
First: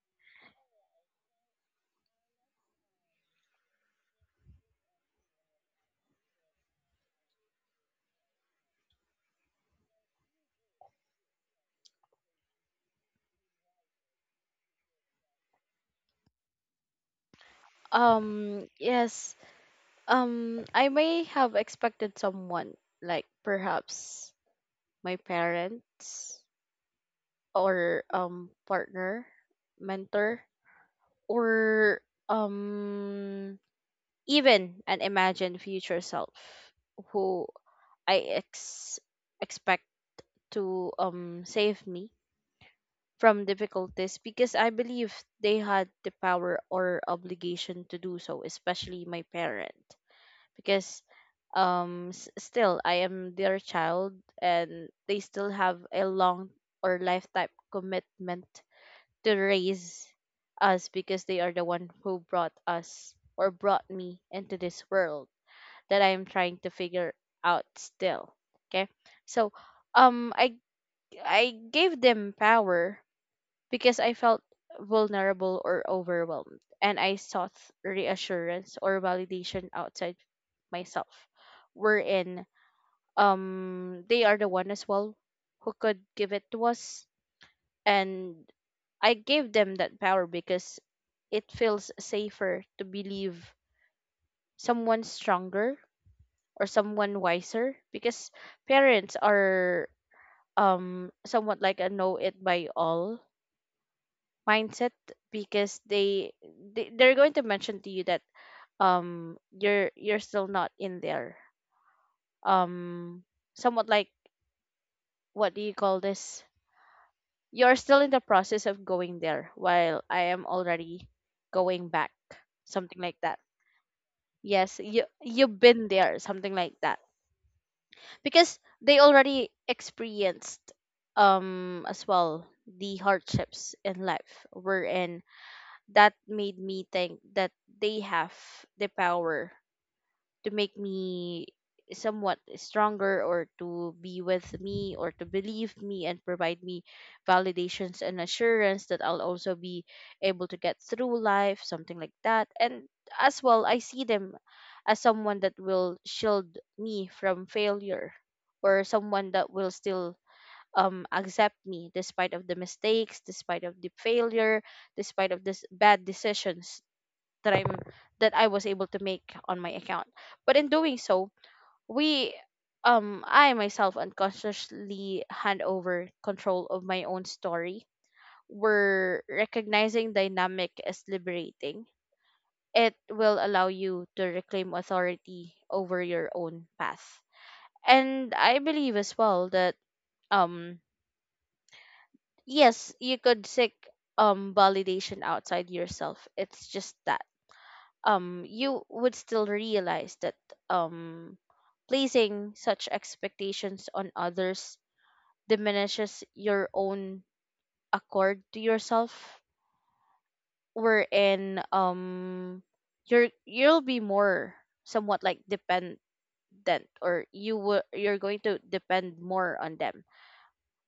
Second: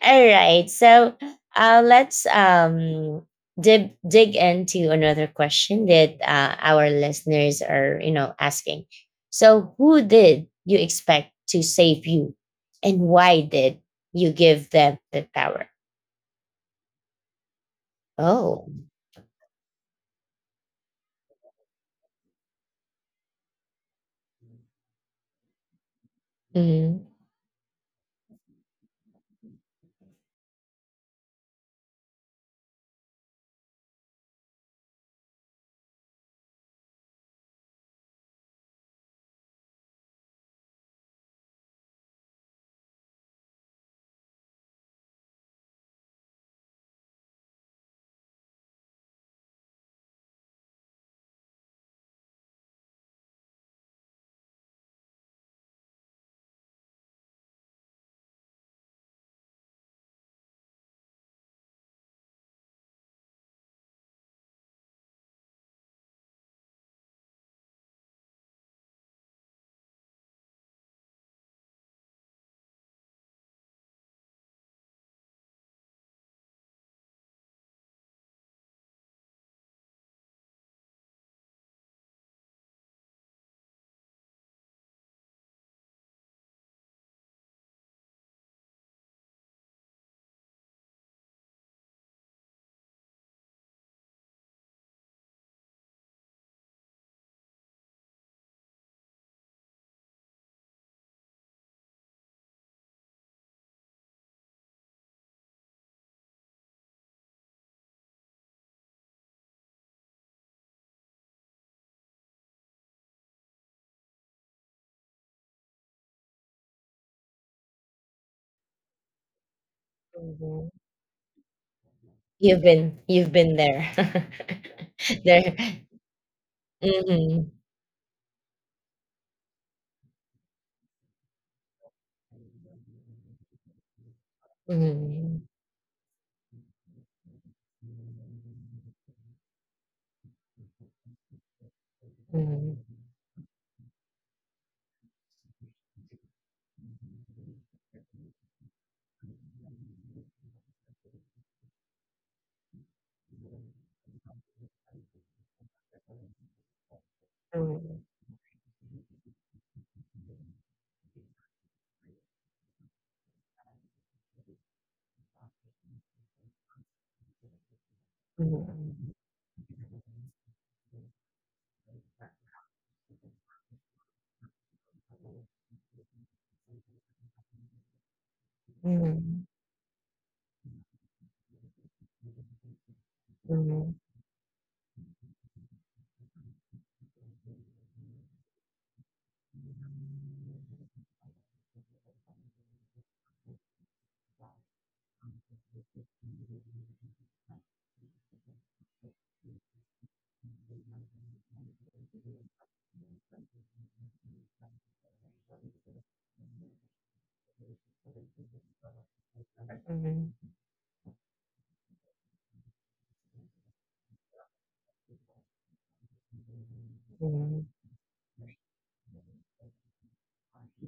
S1: All right. So let's dig into another question that our listeners are, you know, asking. So, who did you expect to save you, and why did you give them the power?
S2: Um,
S1: Oh,
S2: yes. I may have expected someone, like perhaps my parents
S1: mhm.
S2: or partner, mentor, or um even an imagined future self who I ex expect to save me from difficulties because I believe they had the power or obligation to do so, especially my parent. Because still I am their child and they still have a long or lifetime commitment to raise us, because they are the one who brought us or brought me into this world that I am trying to figure out still. Okay, so um I I gave them power because I felt vulnerable or overwhelmed, and I sought reassurance or validation outside myself. Wherein, they are the one as well who could give it to us, and I gave them that power because it feels safer to believe someone stronger or someone wiser, because parents are somewhat like a know it by all mindset, because they're going to mention to you that you're still not in there, um, somewhat like what do you call this, you're still in the process of going there while I am
S1: Mhm.
S2: already going back,
S1: You've
S2: something
S1: been,
S2: like
S1: you've
S2: that.
S1: been there.
S2: Yes, you
S1: There.
S2: you've been there, something like that.
S1: Hmm.
S2: Because they already experienced as well the hardships in life, wherein
S1: Hmm.
S2: that made me think that they have the power to make me somewhat
S1: Hmm.
S2: stronger, or to be with me, or to believe me, and provide me validations and assurance that I'll also be able to get through life, something like that. And as well, I see them as someone that will shield me from
S1: Mhm.
S2: failure, or someone that will still accept me despite of the mistakes, despite of the failure, despite of this bad decisions that I was able to
S1: Mhm.
S2: make on my account. But in doing so, we I myself unconsciously hand over control of my own story, where
S1: Mhm.
S2: recognizing dynamic as liberating, it will allow
S1: Mhm.
S2: you to reclaim authority over your own path. And I believe as well that um yes, you could seek validation outside yourself. It's just that you would still realize that um placing such expectations on others diminishes your own accord to yourself,
S1: Mhm.
S2: wherein you'll be more somewhat like dependent, or
S1: Mhm.
S2: you're going to depend more on them,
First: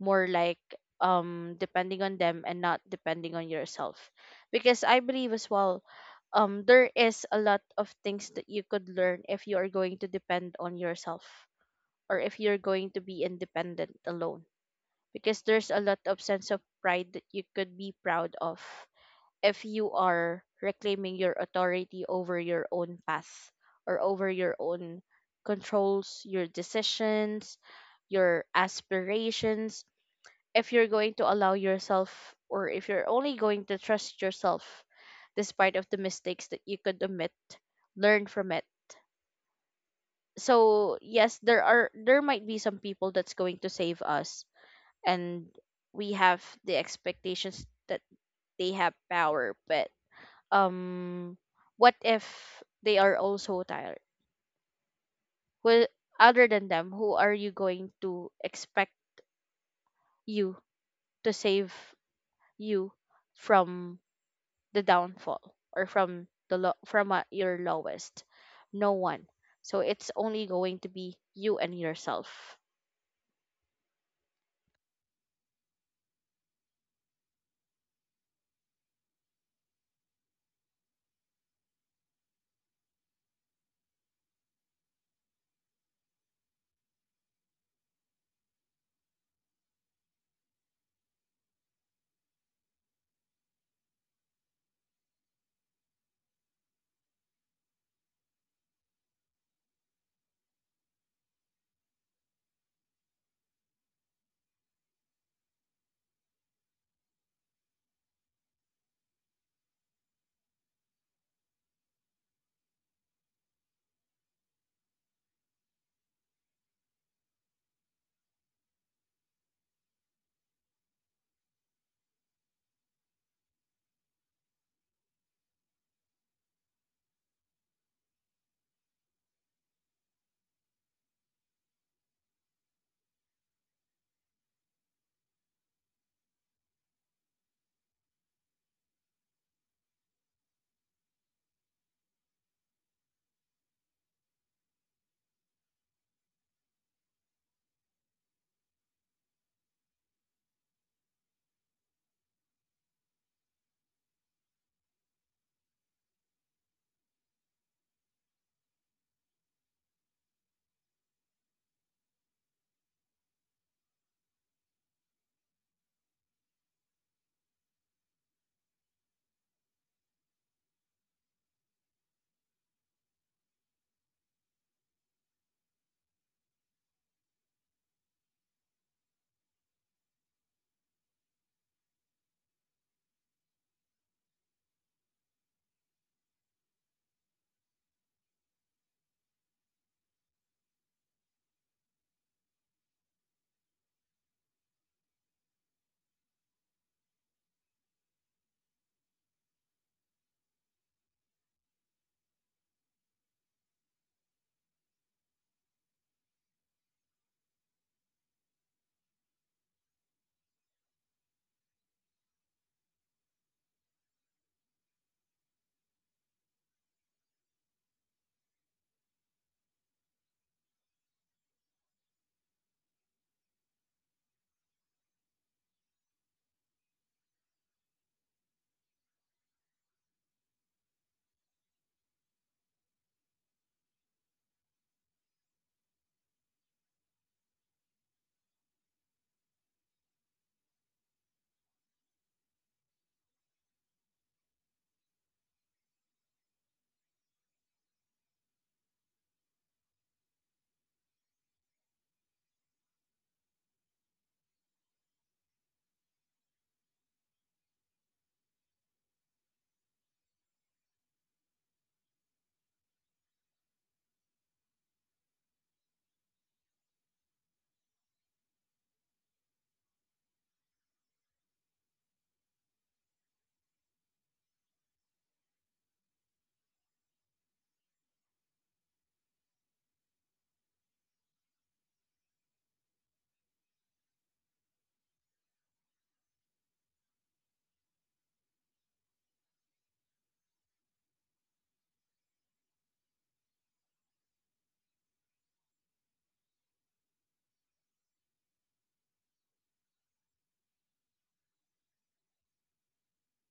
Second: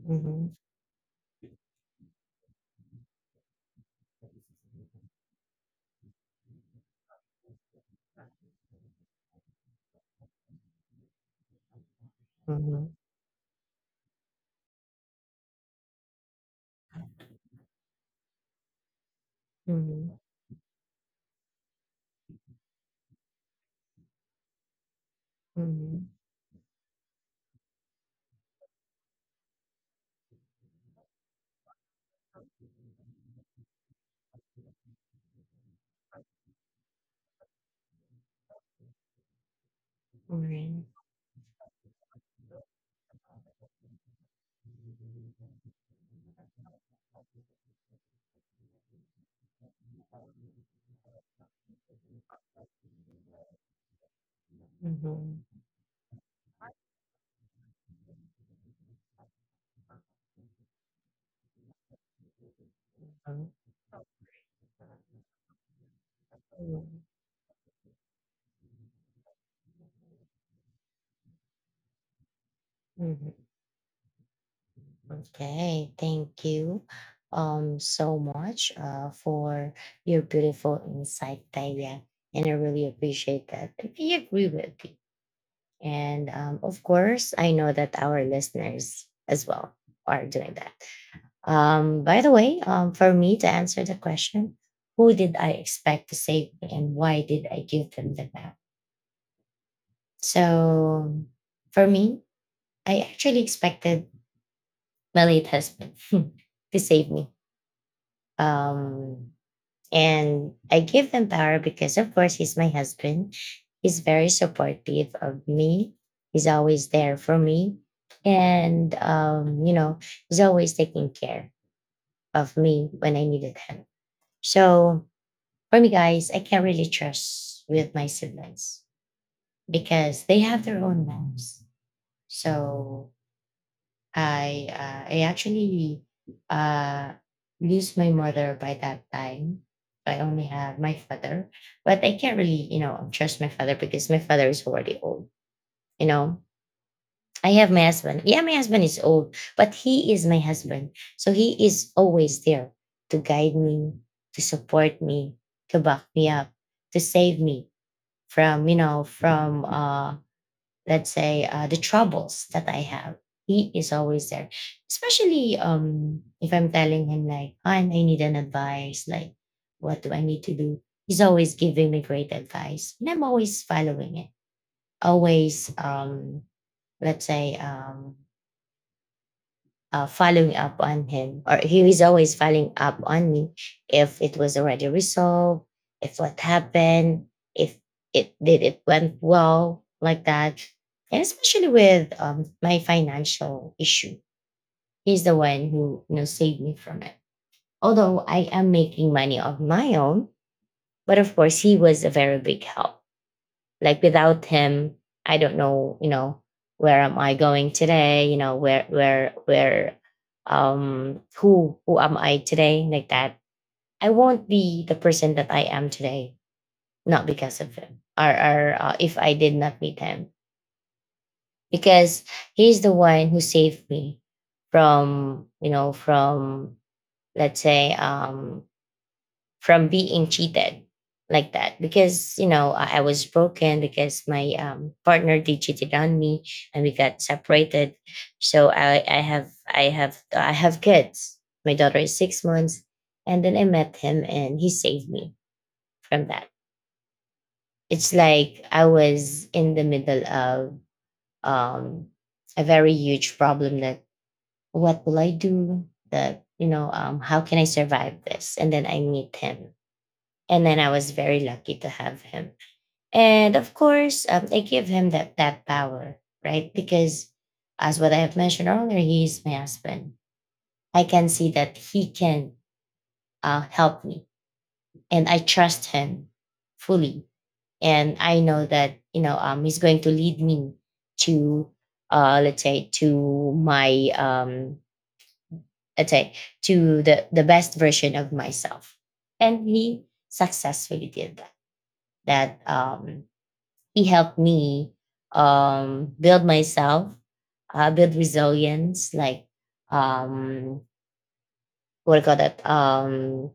S2: more like depending on them and not depending on yourself, because I believe as well there is a lot of things that you could learn if you are going to depend on yourself, or if you're going
S1: Mhm.
S2: to be independent alone, because there's a lot of sense of pride that you could be proud of if you
S1: Mhm.
S2: are reclaiming your authority over your own path, or over your own
S1: Mhm.
S2: controls, your decisions, your aspirations, if you're going to allow yourself, or if you're only going to trust yourself, despite of the mistakes that you could admit, learn from it.
S1: Right.
S2: So yes, there are, there might be some people that's going to save us, and we have the expectations that they have power, but um what if they are also tired?
S1: Mhm.
S2: Well, other than them, who are you going to expect you to save you
S1: Mhm.
S2: from the downfall, or from
S1: Mhm.
S2: from your lowest? No one. So it's only going to be you and yourself.
S1: Mhm. Okay, thank you so much for your beautiful insight, Taya. And I really appreciate that. I really agree with you. And, of course, I know that our listeners as well are doing that. By the way, for me to answer the question, who did I expect to save me and why did I give them the power? So for me, I actually expected my late husband to save me. Um, and I give him power because, of course, he's my husband. He's very supportive of me. He's always there for me. And, you know, he's always taking care of me when I needed him. So for me, guys, I can't really trust with my siblings because they have their own lives. So I, I actually, uh, lose my mother by that time. I only have my father, but I can't really, trust my father because my father is already old. You know, I have my husband. Yeah, my husband is old, but he is my husband, so he is always there to guide me, to support me, to back me up, to save me from, from let's say the troubles that I have. He is always there, especially if I'm telling him like, "Han, I need an advice. Like, what do I need to do?" He's always giving me great advice, and I'm always following it. Always, let's say, following up on him, or he is always following up on me if it was already resolved, if what happened, if it went well like that, and especially with my financial issue, he's the one who saved me from it. Although I am making money of my own, but of course he was a very big help, like without him, I don't know, where am I going today, where, who am I today, like that. I won't be the person that I am today, not because of him, or if I did not meet him, because he's the one who saved me from, from, let's say, from being cheated, like that. Because I was broken because my partner did cheated on me and we got separated. So I have kids. My daughter is 6 months, and then I met him and he saved me from that. It's like I was in the middle of, um a very huge problem, that what will I do, that how can I survive this, and then I meet him, and then I was very lucky to have him. And of course, I give him that power, right? Because as what I have mentioned earlier, he is my husband. I can see that he can help me, and I trust him fully. And I know that he's going to lead me to, let's say, to my, let's say, to the best version of myself. And he successfully did that. That he helped me, build myself, build resilience, like um, what do you call that?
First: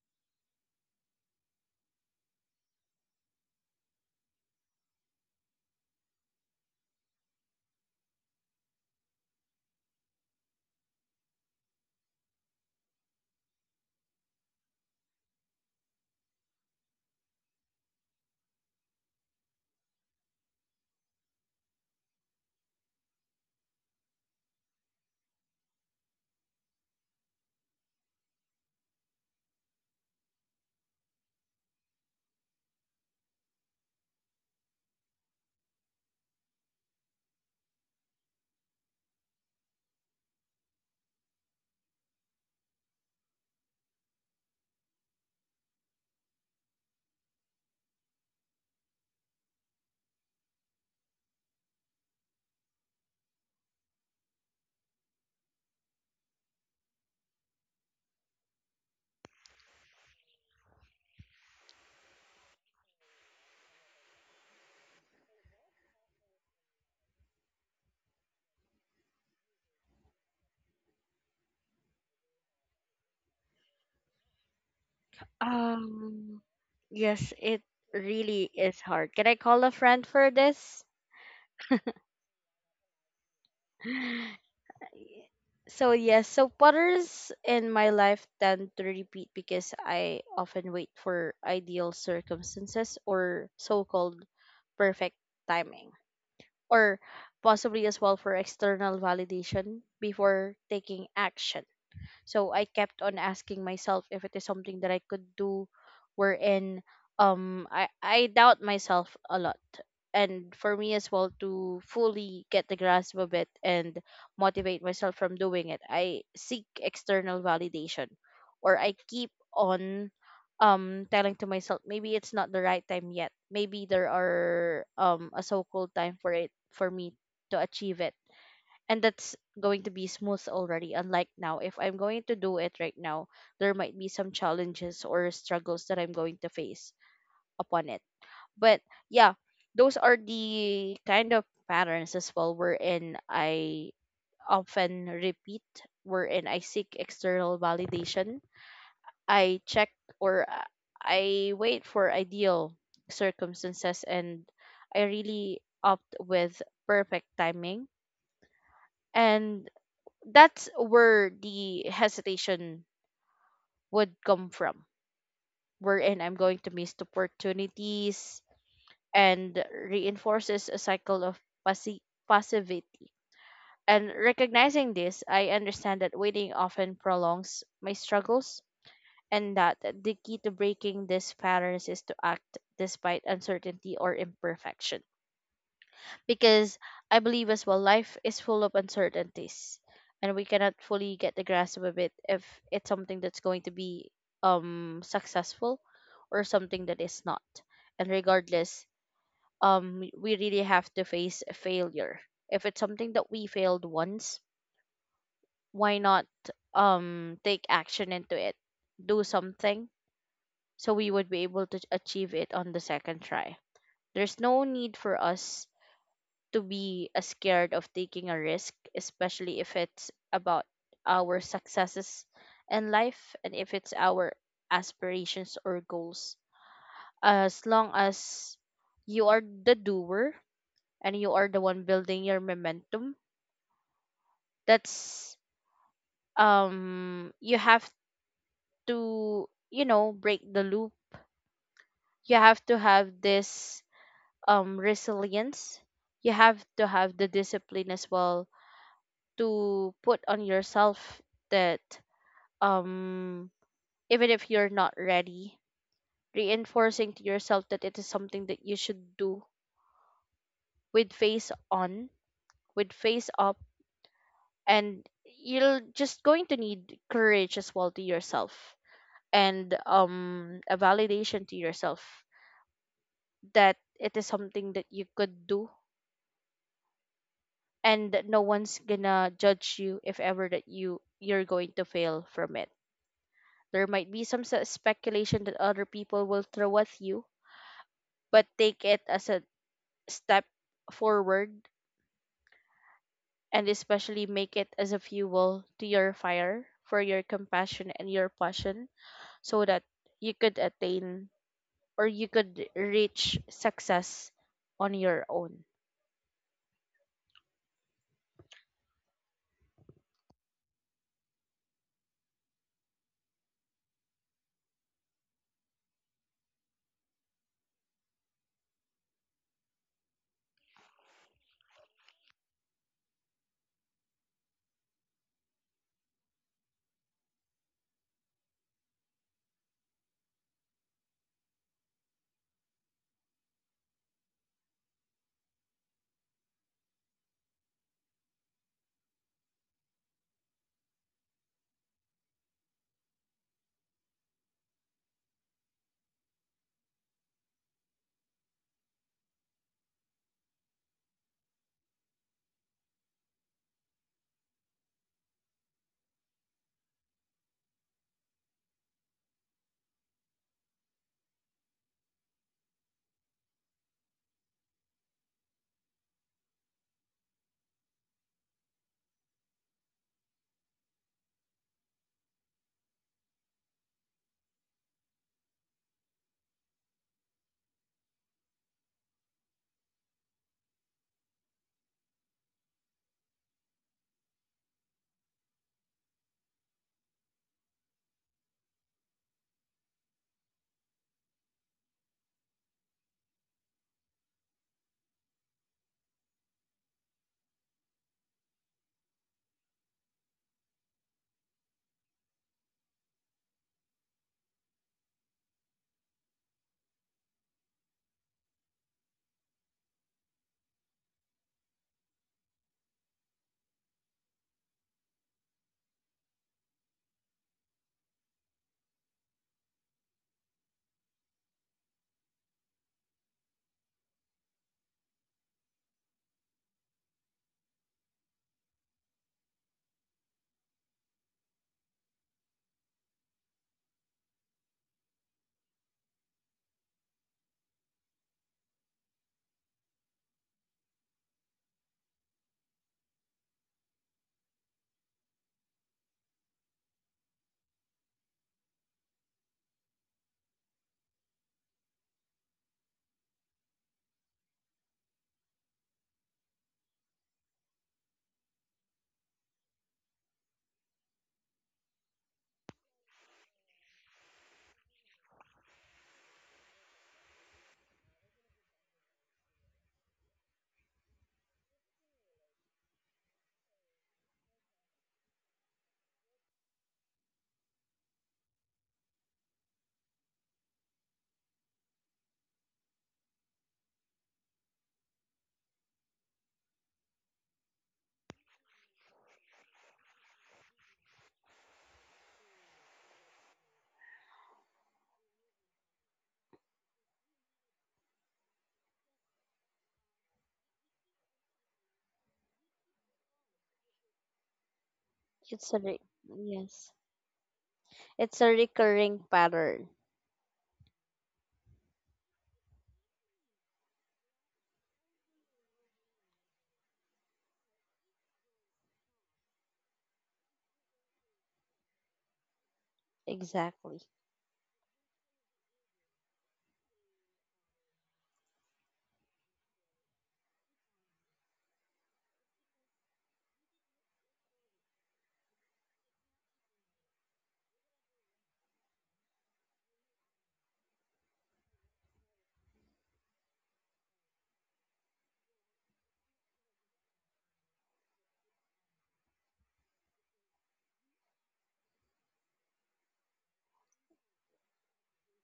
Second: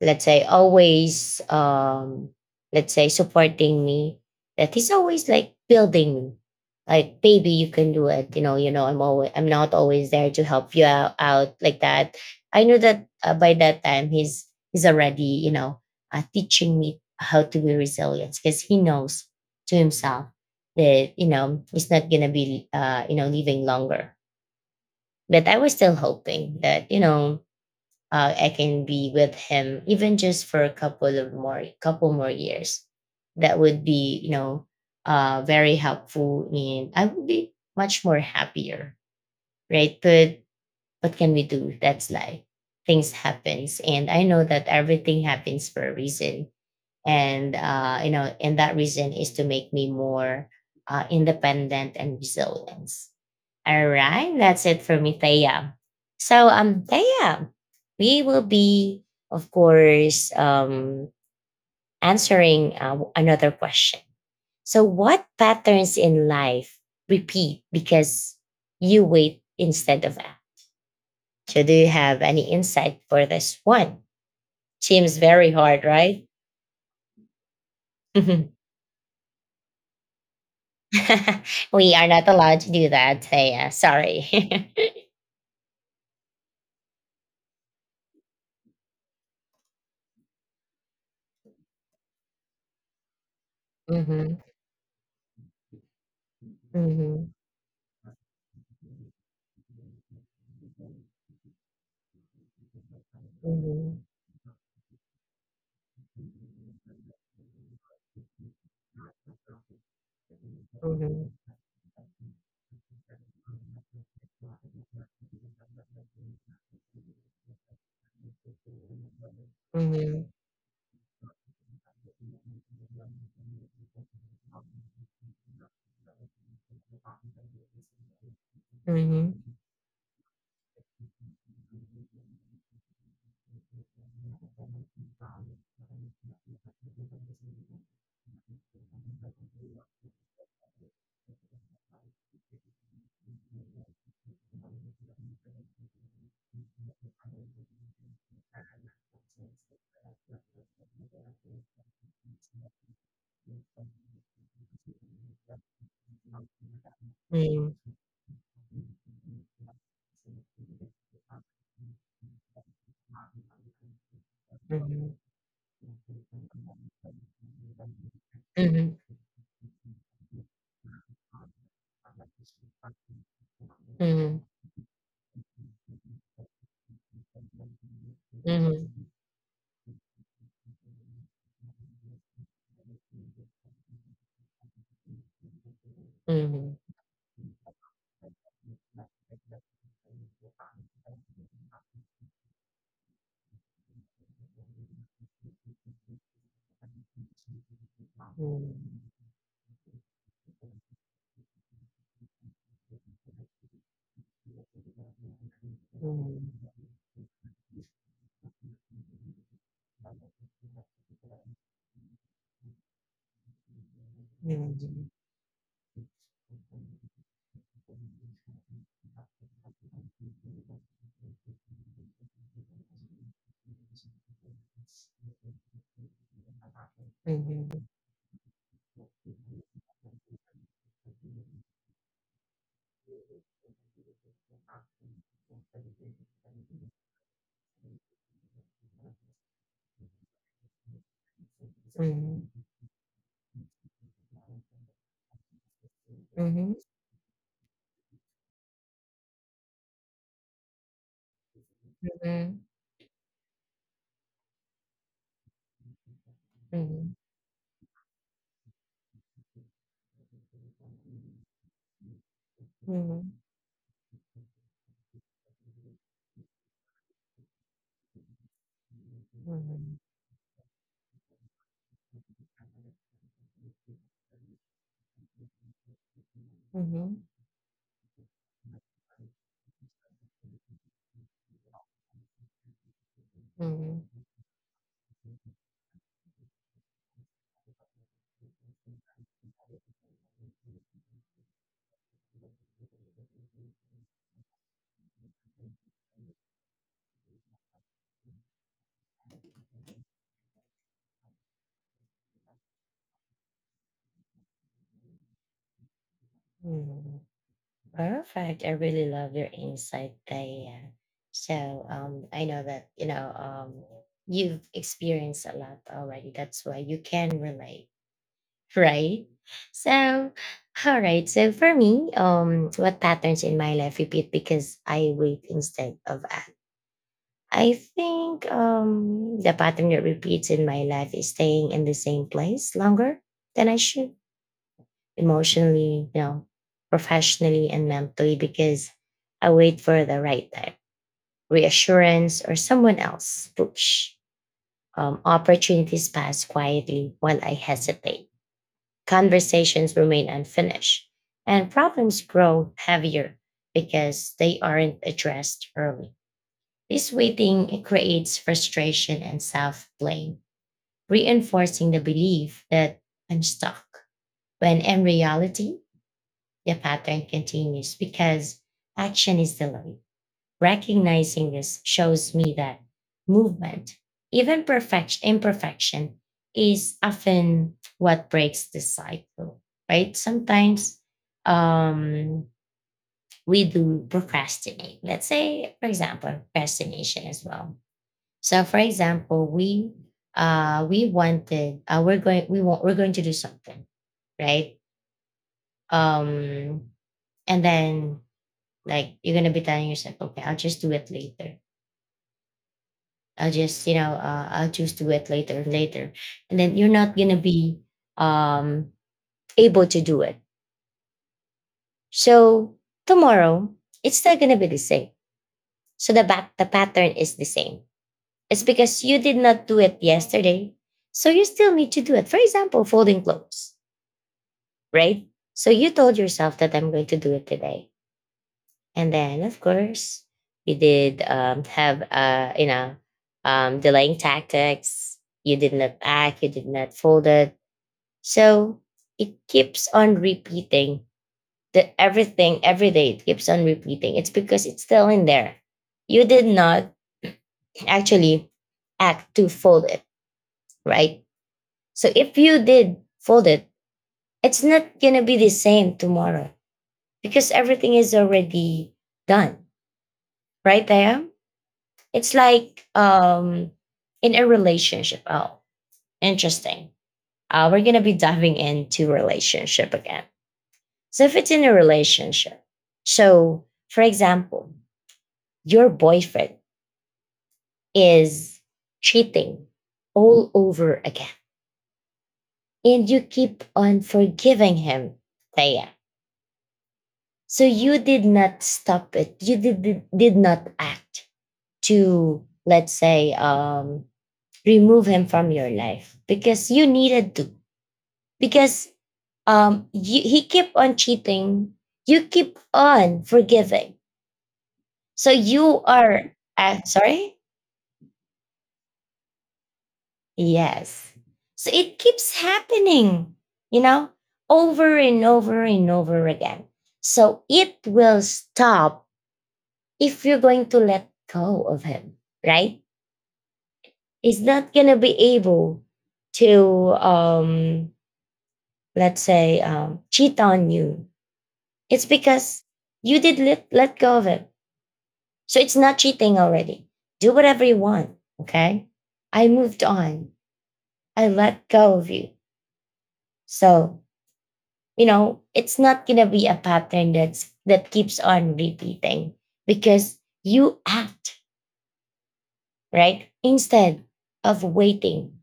S1: Let's say always, let's say, supporting me, that he's always like building me, like, "Baby, you can do it. I'm always, I'm not always there to help you out, like that." I knew that by that time he's already, teaching me how to be resilient, because he knows to himself that he's not gonna be, living longer. But I was still hoping that I can be with him even just for a couple of more couple more years. That would be, very helpful, and I would be much more happier, right? But what can we do? That's life. Things happens, and I know that everything happens for a reason, and and that reason is to make me more independent and resilient. All right, that's it for me, Thea. So, Thea, we will be, of course, answering another question. So, what patterns in life repeat because you wait instead of act? So, do you have any insight for this one? Seems very hard, right?
S2: Um, yes, it
S1: We
S2: really is hard. Can I call a friend for this?
S1: are not allowed to do that, Thea. Sorry.
S2: So yes, so patterns in my life tend to repeat because I often wait for ideal circumstances or so-called
S1: Mhm,
S2: perfect timing, or
S1: mhm,
S2: possibly as well for external validation before taking action. So I kept on asking
S1: mhm,
S2: myself if it is something that I could do, wherein I doubt myself a lot. And for me as well
S1: mhm,
S2: to fully get the grasp of it and motivate myself from doing it, I seek external validation, or I keep
S1: mhm,
S2: on
S1: mhm,
S2: telling to myself maybe it's not the right time yet. Maybe there are a so called time for it for me to achieve it, and that's
S1: mhm,
S2: going to be smooth already, unlike now. If I'm going to do it right now, there might be some challenges or struggles that I'm going to face upon it. But yeah, those are the kind of patterns as well wherein I often repeat, wherein I seek external validation, I check, or I wait for ideal circumstances, and I really opt with perfect
S1: mhm,
S2: timing. And that's where the hesitation would come from,
S1: mhm,
S2: wherein I'm going to miss opportunities
S1: mhm,
S2: and reinforces a cycle of passi- passivity. And
S1: mhm,
S2: recognizing this, I understand that waiting often prolongs my struggles,
S1: mhm,
S2: and that the key to breaking these patterns is to act despite uncertainty or imperfection,
S1: mhm, mhm,
S2: because
S1: mhm,
S2: I believe as well life is full of uncertainties, and we cannot fully get the grasp of it if it's something that's going to be successful or something that is not. And regardless, we really have to face failure. If it's something that we failed once, why not take action into it? Do something so we would be able to achieve it on the second try. There's no
S1: mhm,
S2: need
S1: mhm,
S2: for us to be as scared of taking a risk, especially if it's about our successes in life, and if it's our aspirations or goals.
S1: mhm,
S2: As
S1: mhm, mhm,
S2: long as you are the doer and you are the one building your momentum, that's you have to, you know, break the loop. You
S1: mhm,
S2: have to have this resilience. You have
S1: mhm,
S2: to have the discipline as well to put on yourself that um even if you're not ready, reinforcing to yourself that it is something that you should do, with face on, with face
S1: mhm,
S2: up. And you're just going to need courage as well to yourself, and a validation to yourself that it is something that you could do,
S1: mhm,
S2: and that no one's gonna judge you if ever that you're going to fail from it. There might be
S1: mhm,
S2: some speculation that other people will throw at you, but take it as a step forward, and especially make it as a fuel to your fire for your compassion and your passion, so that you could attain or you could reach success on your own.
S1: mhm. Perfect. I really love your insight, Thea. So I know that you've experienced a lot already. That's why you can relate, right? So, all right. So for me, what patterns in my life repeat because I wait instead of act? I think the pattern that repeats in my life is staying in the same place longer than I should, emotionally, you know, professionally and mentally, because I wait for the right time, reassurance, or someone else push. Opportunities pass quietly while I hesitate, conversations remain unfinished, and problems grow heavier because they aren't addressed early. This waiting creates frustration and self blame, reinforcing the belief that I'm stuck, when in reality, the pattern continues because action is delayed. Recognizing this shows me that movement, even perfect imperfection, is often what breaks the cycle, right? Sometimes um, we do procrastinate. Let's say, for example, procrastination as well. So, for example, we wanted, we're going to do something, right? Um, and then, like, you're gonna be telling yourself, okay, I'll just do it later, I'll just, I'll just do it later and later. And then you're not going to be, um, able to do it. So tomorrow, it's still going to be the same. So the pattern is the same. It's because you did not do it yesterday. So you still need to do it. For example, folding clothes, right? So you told yourself that I'm going to do it today. And then, of course, you did, delaying tactics. You did not act. You did not fold it. So it keeps on repeating, that everything, every day, it keeps on repeating. It's because it's still in there. You did not actually act to fold it, right? So if you did fold it, it's not gonna be the same tomorrow because everything is already done, right? There, it's like in a relationship. Oh, interesting. We're gonna be diving into relationship again. So if it's in a relationship, so for example, your boyfriend is cheating all over again and you keep on forgiving him, Taya. So you did not stop it. You did not act to, let's say, remove him from your life because you needed to. Because he keep on cheating. You keep on forgiving. So
S2: It's a
S1: you
S2: re-
S1: are,
S2: yes.
S1: sorry?
S2: It's a recurring pattern.
S1: Yes. So it keeps happening, you know, over and over and over again. So it will stop if you're going to let go of him, right?
S2: Exactly.
S1: He's not going to be able to, let's say, cheat on you. It's because you did let go of him. So it's not cheating already. Do whatever you want, okay? I moved on. I let go of you. So, you know, it's not gonna be a pattern that keeps on repeating, because you act right instead of waiting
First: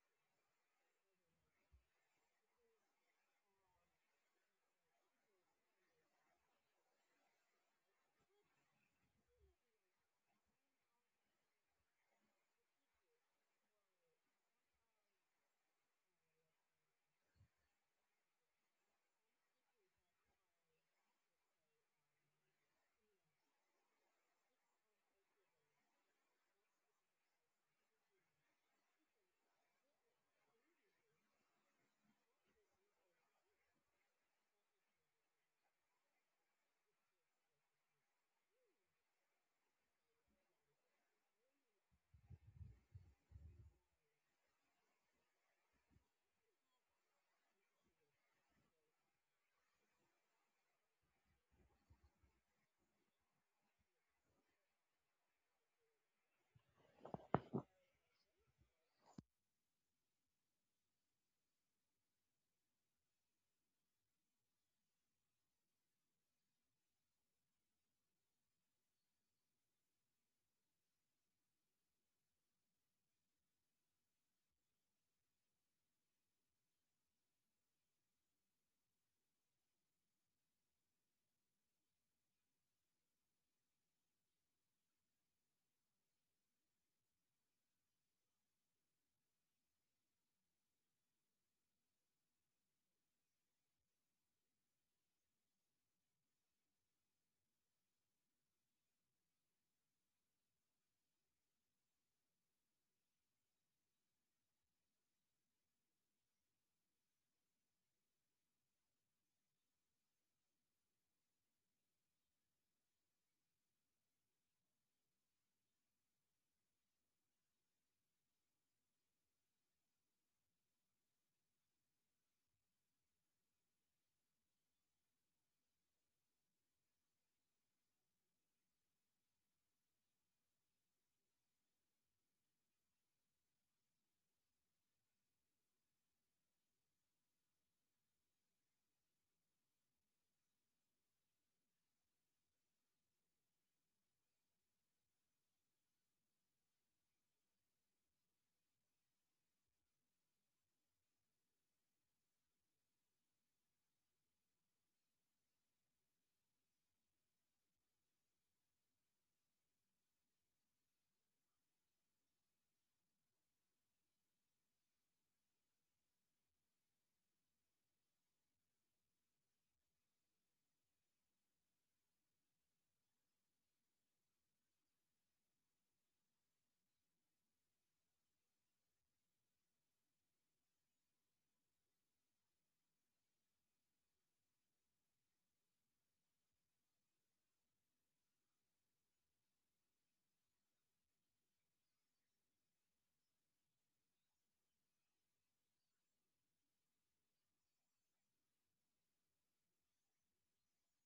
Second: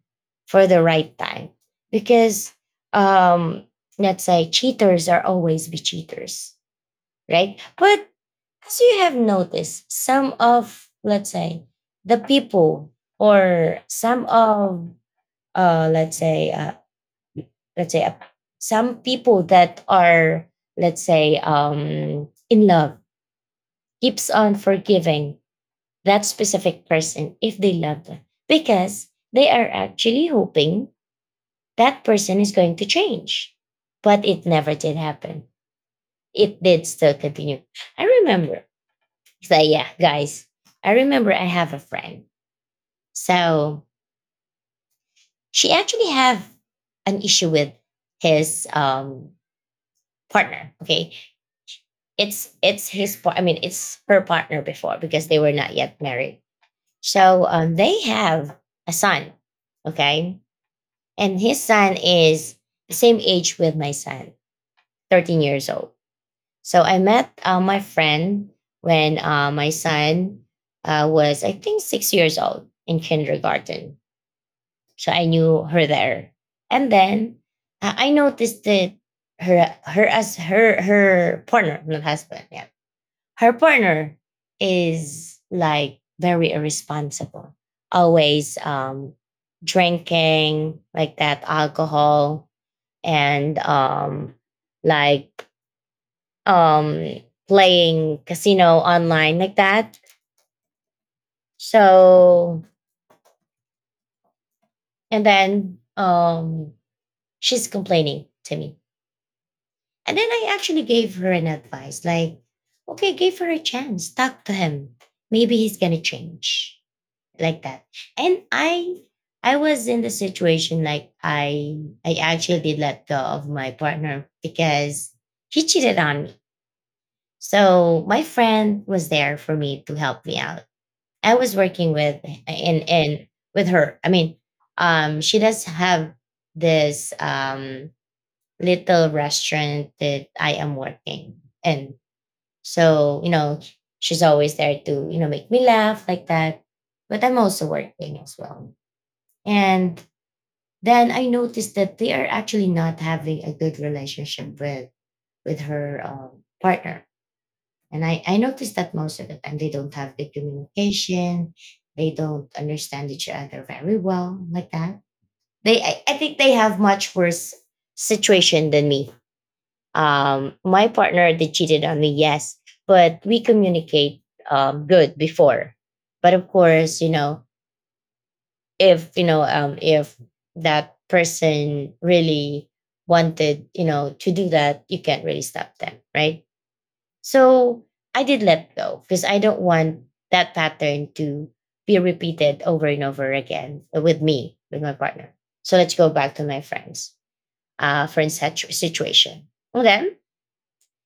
S1: for the right time. Because um, let's say, cheaters are always be cheaters, right? But as you have noticed, some of, let's say, the people, or some of, uh, let's say uh, let's say, uh, some people that are, let's say, in love, keeps on forgiving that specific person if they love them, because they are actually hoping that person is going to change. But it never did happen. It did still continue. I remember, so yeah, guys, I remember I have a friend. So she actually have an issue with his partner. Okay. It's his par-, I mean, it's her partner before, because they were not yet married. So they have a son. Okay. And his son is the same age with my son, 13 years old. So I met my friend when my son was, I think, 6 years old in kindergarten. So I knew her there. And then I noticed that her her as her her partner, not husband, yeah. Her partner is like very irresponsible. Always drinking, like that, alcohol, and like um playing casino online, like that. So and then she's complaining to me. And then I actually gave her an advice like, okay, give her a chance, talk to him. Maybe he's gonna change, like that. And I was in the situation like I actually did let go of my partner because he cheated on me. So my friend was there for me to help me out. I was working with, and with her. I mean, she does have this little restaurant that I am working in. So, you know, she's always there to, you know, make me laugh, like that. But I'm also working as well. And then I noticed that they are actually not having a good relationship with, her, partner. And I noticed that most of the time they don't have good communication. They don't understand each other very well, like that. They I think they have much worse situation than me. My partner, they cheated on me, yes, but we communicate, good before. But of course, if you know, if that person really wanted, to do that, you can't really stop them, right? So I did let go because I don't want that pattern to be repeated over and over again with me, with my partner. So let's go back to my friends situation. Well, then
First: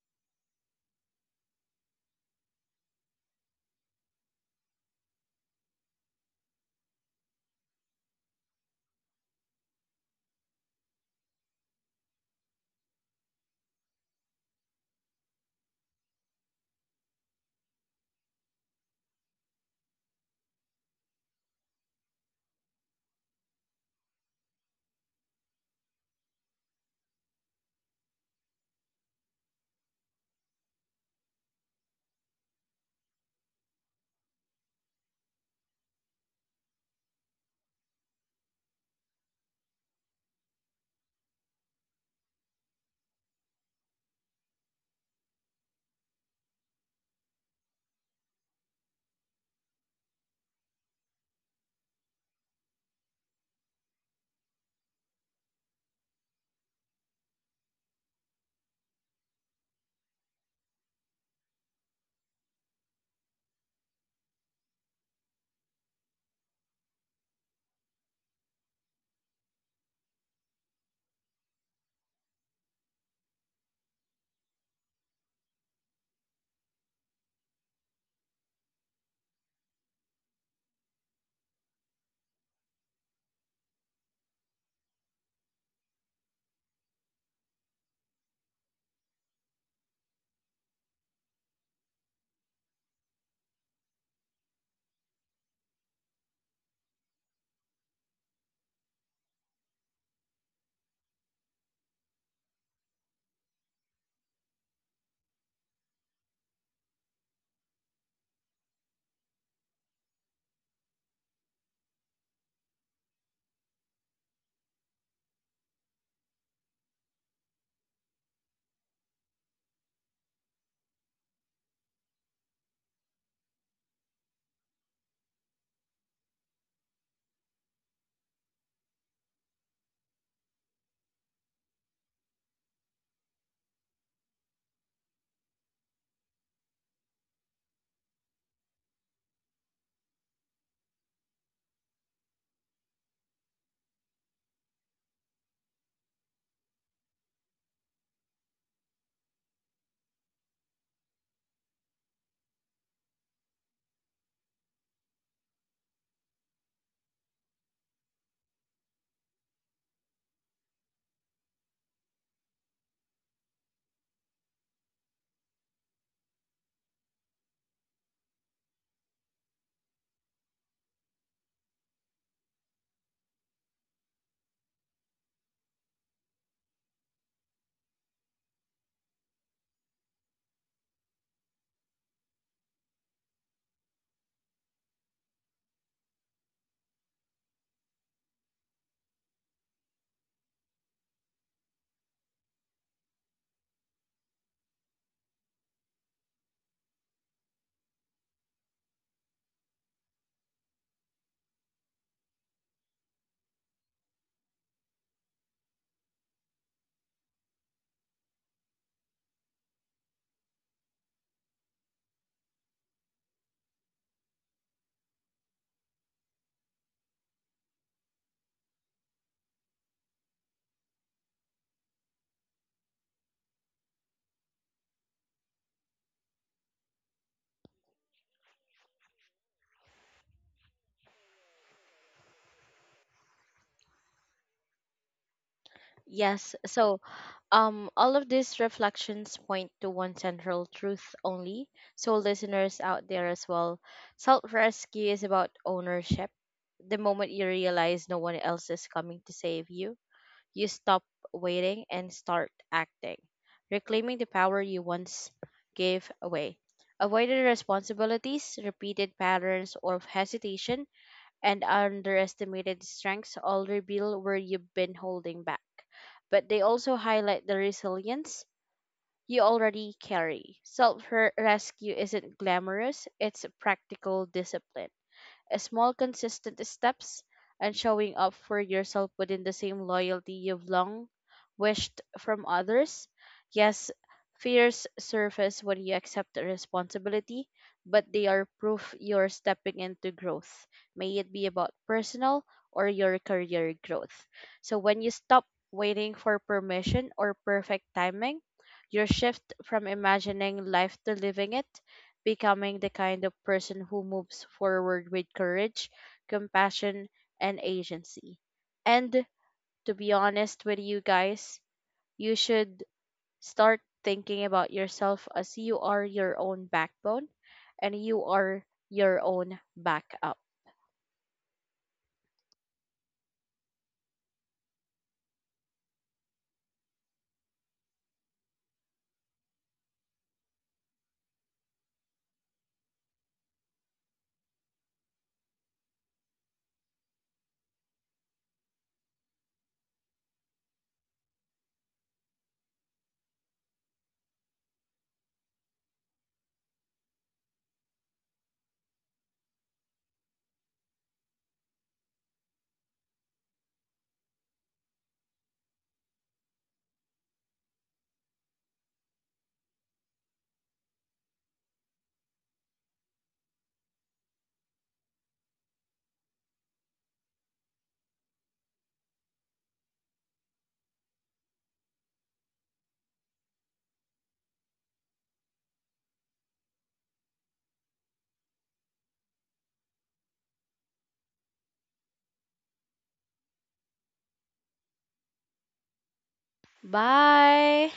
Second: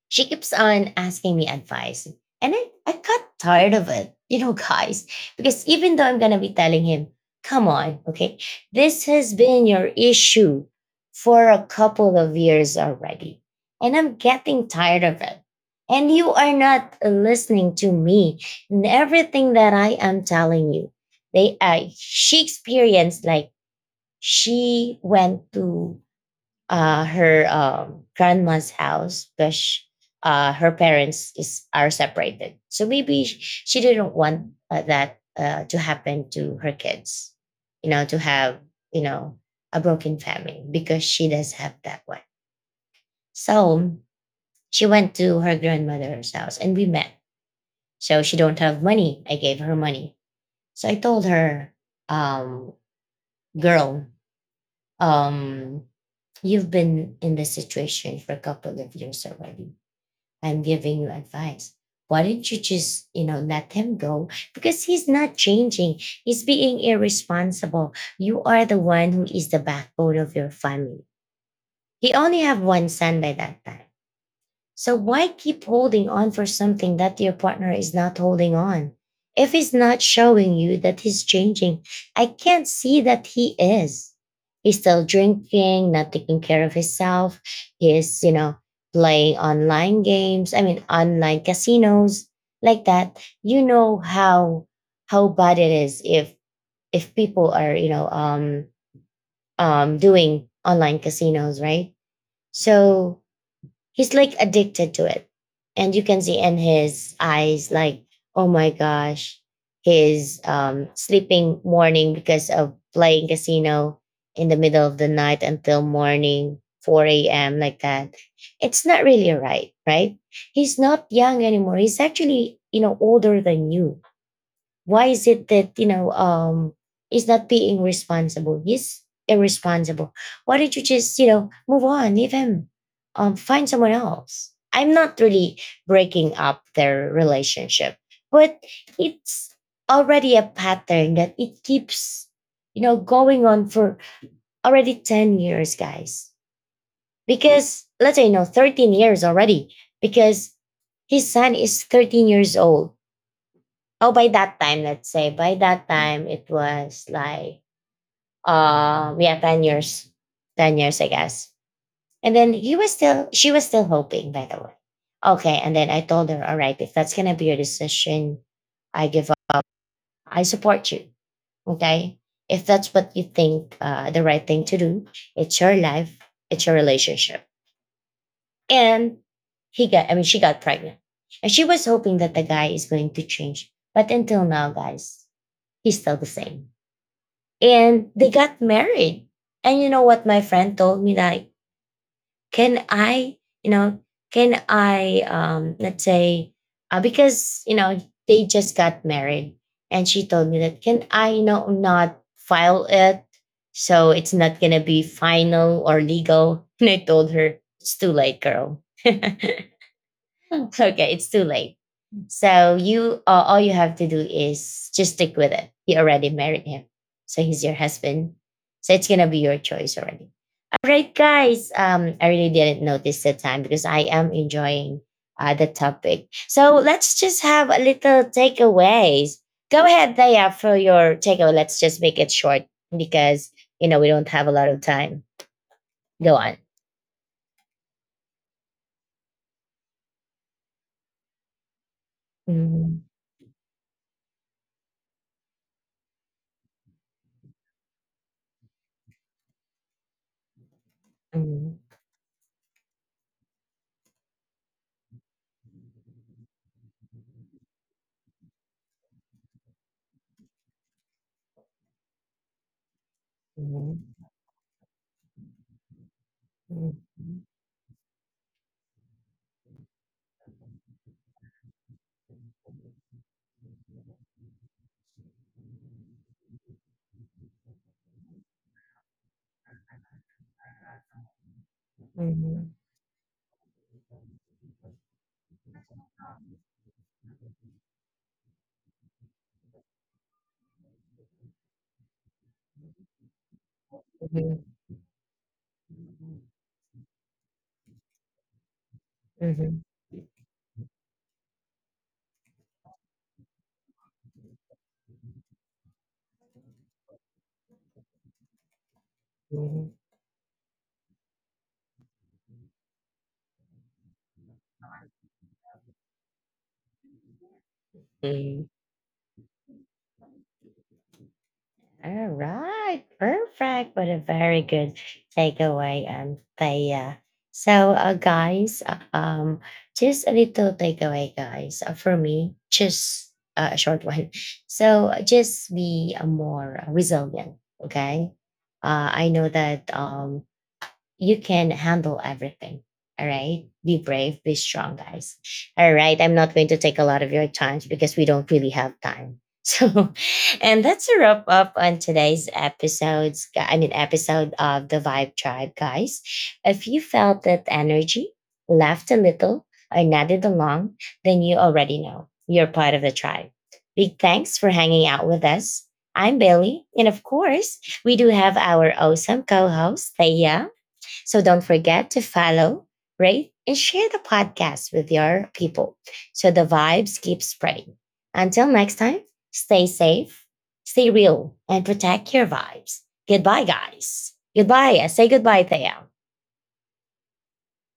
S1: she keeps on asking me advice. And I got tired of it, guys, because even though I'm going to be telling him, come on, okay, this has been your issue for a couple of years already. And I'm getting tired of it. And you are not listening to me and everything that I am telling you. She experienced like she went to her grandma's house, because her parents is are separated. So maybe she didn't want that to happen to her kids. To have you know a broken family, because she does have that one. So she went to her grandmother's house and we met. So she don't have money. I gave her money. So I told her, um, girl, um, you've been in this situation for a couple of years already. I'm giving you advice. Why don't you just, let him go? Because he's not changing. He's being irresponsible. You are the one who is the backbone of your family. He only have one son by that time. So why keep holding on for something that your partner is not holding on? If he's not showing you that he's changing, I can't see that he is. He's still drinking, not taking care of himself. He is, playing online games. I mean, online casinos, like that. You know how bad it is, if people are, doing online casinos, right? So he's like addicted to it, and you can see in his eyes, like, oh my gosh, he's sleeping morning because of playing casino in the middle of the night until morning, 4 a.m., like that. It's not really right, right? He's not young anymore, he's actually, older than you. Why is it that, is not being responsible? He's irresponsible. Why don't you just, move on, leave him, find someone else. I'm not really breaking up their relationship, but it's already a pattern that it keeps, going on for already 10 years, guys. Because, let's say, 13 years already, because his son is 13 years old. Oh, by that time, let's say, by that time it was like, yeah, 10 years. 10 years, I guess. And then he was still she was still hoping, by the way. Okay. And then I told her, all right, if that's gonna be your decision, I give up. I support you. Okay. If that's what you think, the right thing to do, it's your life, it's your relationship. And, I mean, she got pregnant. And she was hoping that the guy is going to change. But until now, guys, he's still the same. And they got married. And you know what my friend told me, like, can I, you know, can I let's say, because they just got married, and she told me that, can I not file it, so it's not gonna be final or legal? And I told her, it's too late, girl. Okay, it's too late. So you all you have to do is just stick with it. You already married him. So he's your husband. So it's gonna be your choice already. All right, guys. I really didn't notice the time because I am enjoying the topic. So let's just have a little takeaways. Go ahead, Daya, for your takeaway. Let's just make it short, because we don't have a lot of time. Go on.
S2: Yes, so all of these reflections point to one central truth only. So, listeners
S1: Mhm,
S2: out there as well, self rescue is about ownership. The moment you realize no one else is coming to save you, you stop
S1: mhm,
S2: waiting and start acting, reclaiming the power you once gave away. Avoided responsibilities, repeated patterns, or hesitation, and underestimated strengths all
S1: mhm,
S2: reveal where you've been holding back. But they also
S1: mhm,
S2: highlight the resilience you already carry. Self rescue isn't glamorous, it's practical discipline. A small, consistent steps and showing up for yourself within the same loyalty you've long wished from
S1: mhm,
S2: others. Yes, fears surface when you accept the responsibility, but they are proof you're stepping into growth, may it be about personal or your career growth.
S1: mhm,
S2: So when you stop waiting for permission or perfect timing, your shift
S1: mhm,
S2: from imagining life to living it, becoming the kind of person who moves forward with courage, compassion, and agency. And
S1: mhm,
S2: to be honest with you guys, you should start thinking about yourself as you are your own backbone and you are
S1: mm.
S2: your own backup.
S1: Alright, perfect. What a very good takeaway, Thea. So, guys, just a little takeaway, guys. For me, just a short one. So, just be more resilient. Okay. I know that, you can handle everything. All right. Be brave, be strong, guys. All right. I'm not going to take a lot of your time because we don't really have time. So, and that's a wrap up on today's episodes. I mean, episode of the Vibe Tribe, guys. If you felt that energy, laughed a little, or nodded along, then you already know you're part of the tribe. Big thanks for hanging out with us. I'm Bailey. And of course, we do have our awesome co host, Thea. So don't forget to follow, rate, and share the podcast with your people, so the vibes keep spreading. Until next time, stay safe, stay real, and protect your vibes. Goodbye, guys. Goodbye. Say goodbye, Thea.
S2: Bye!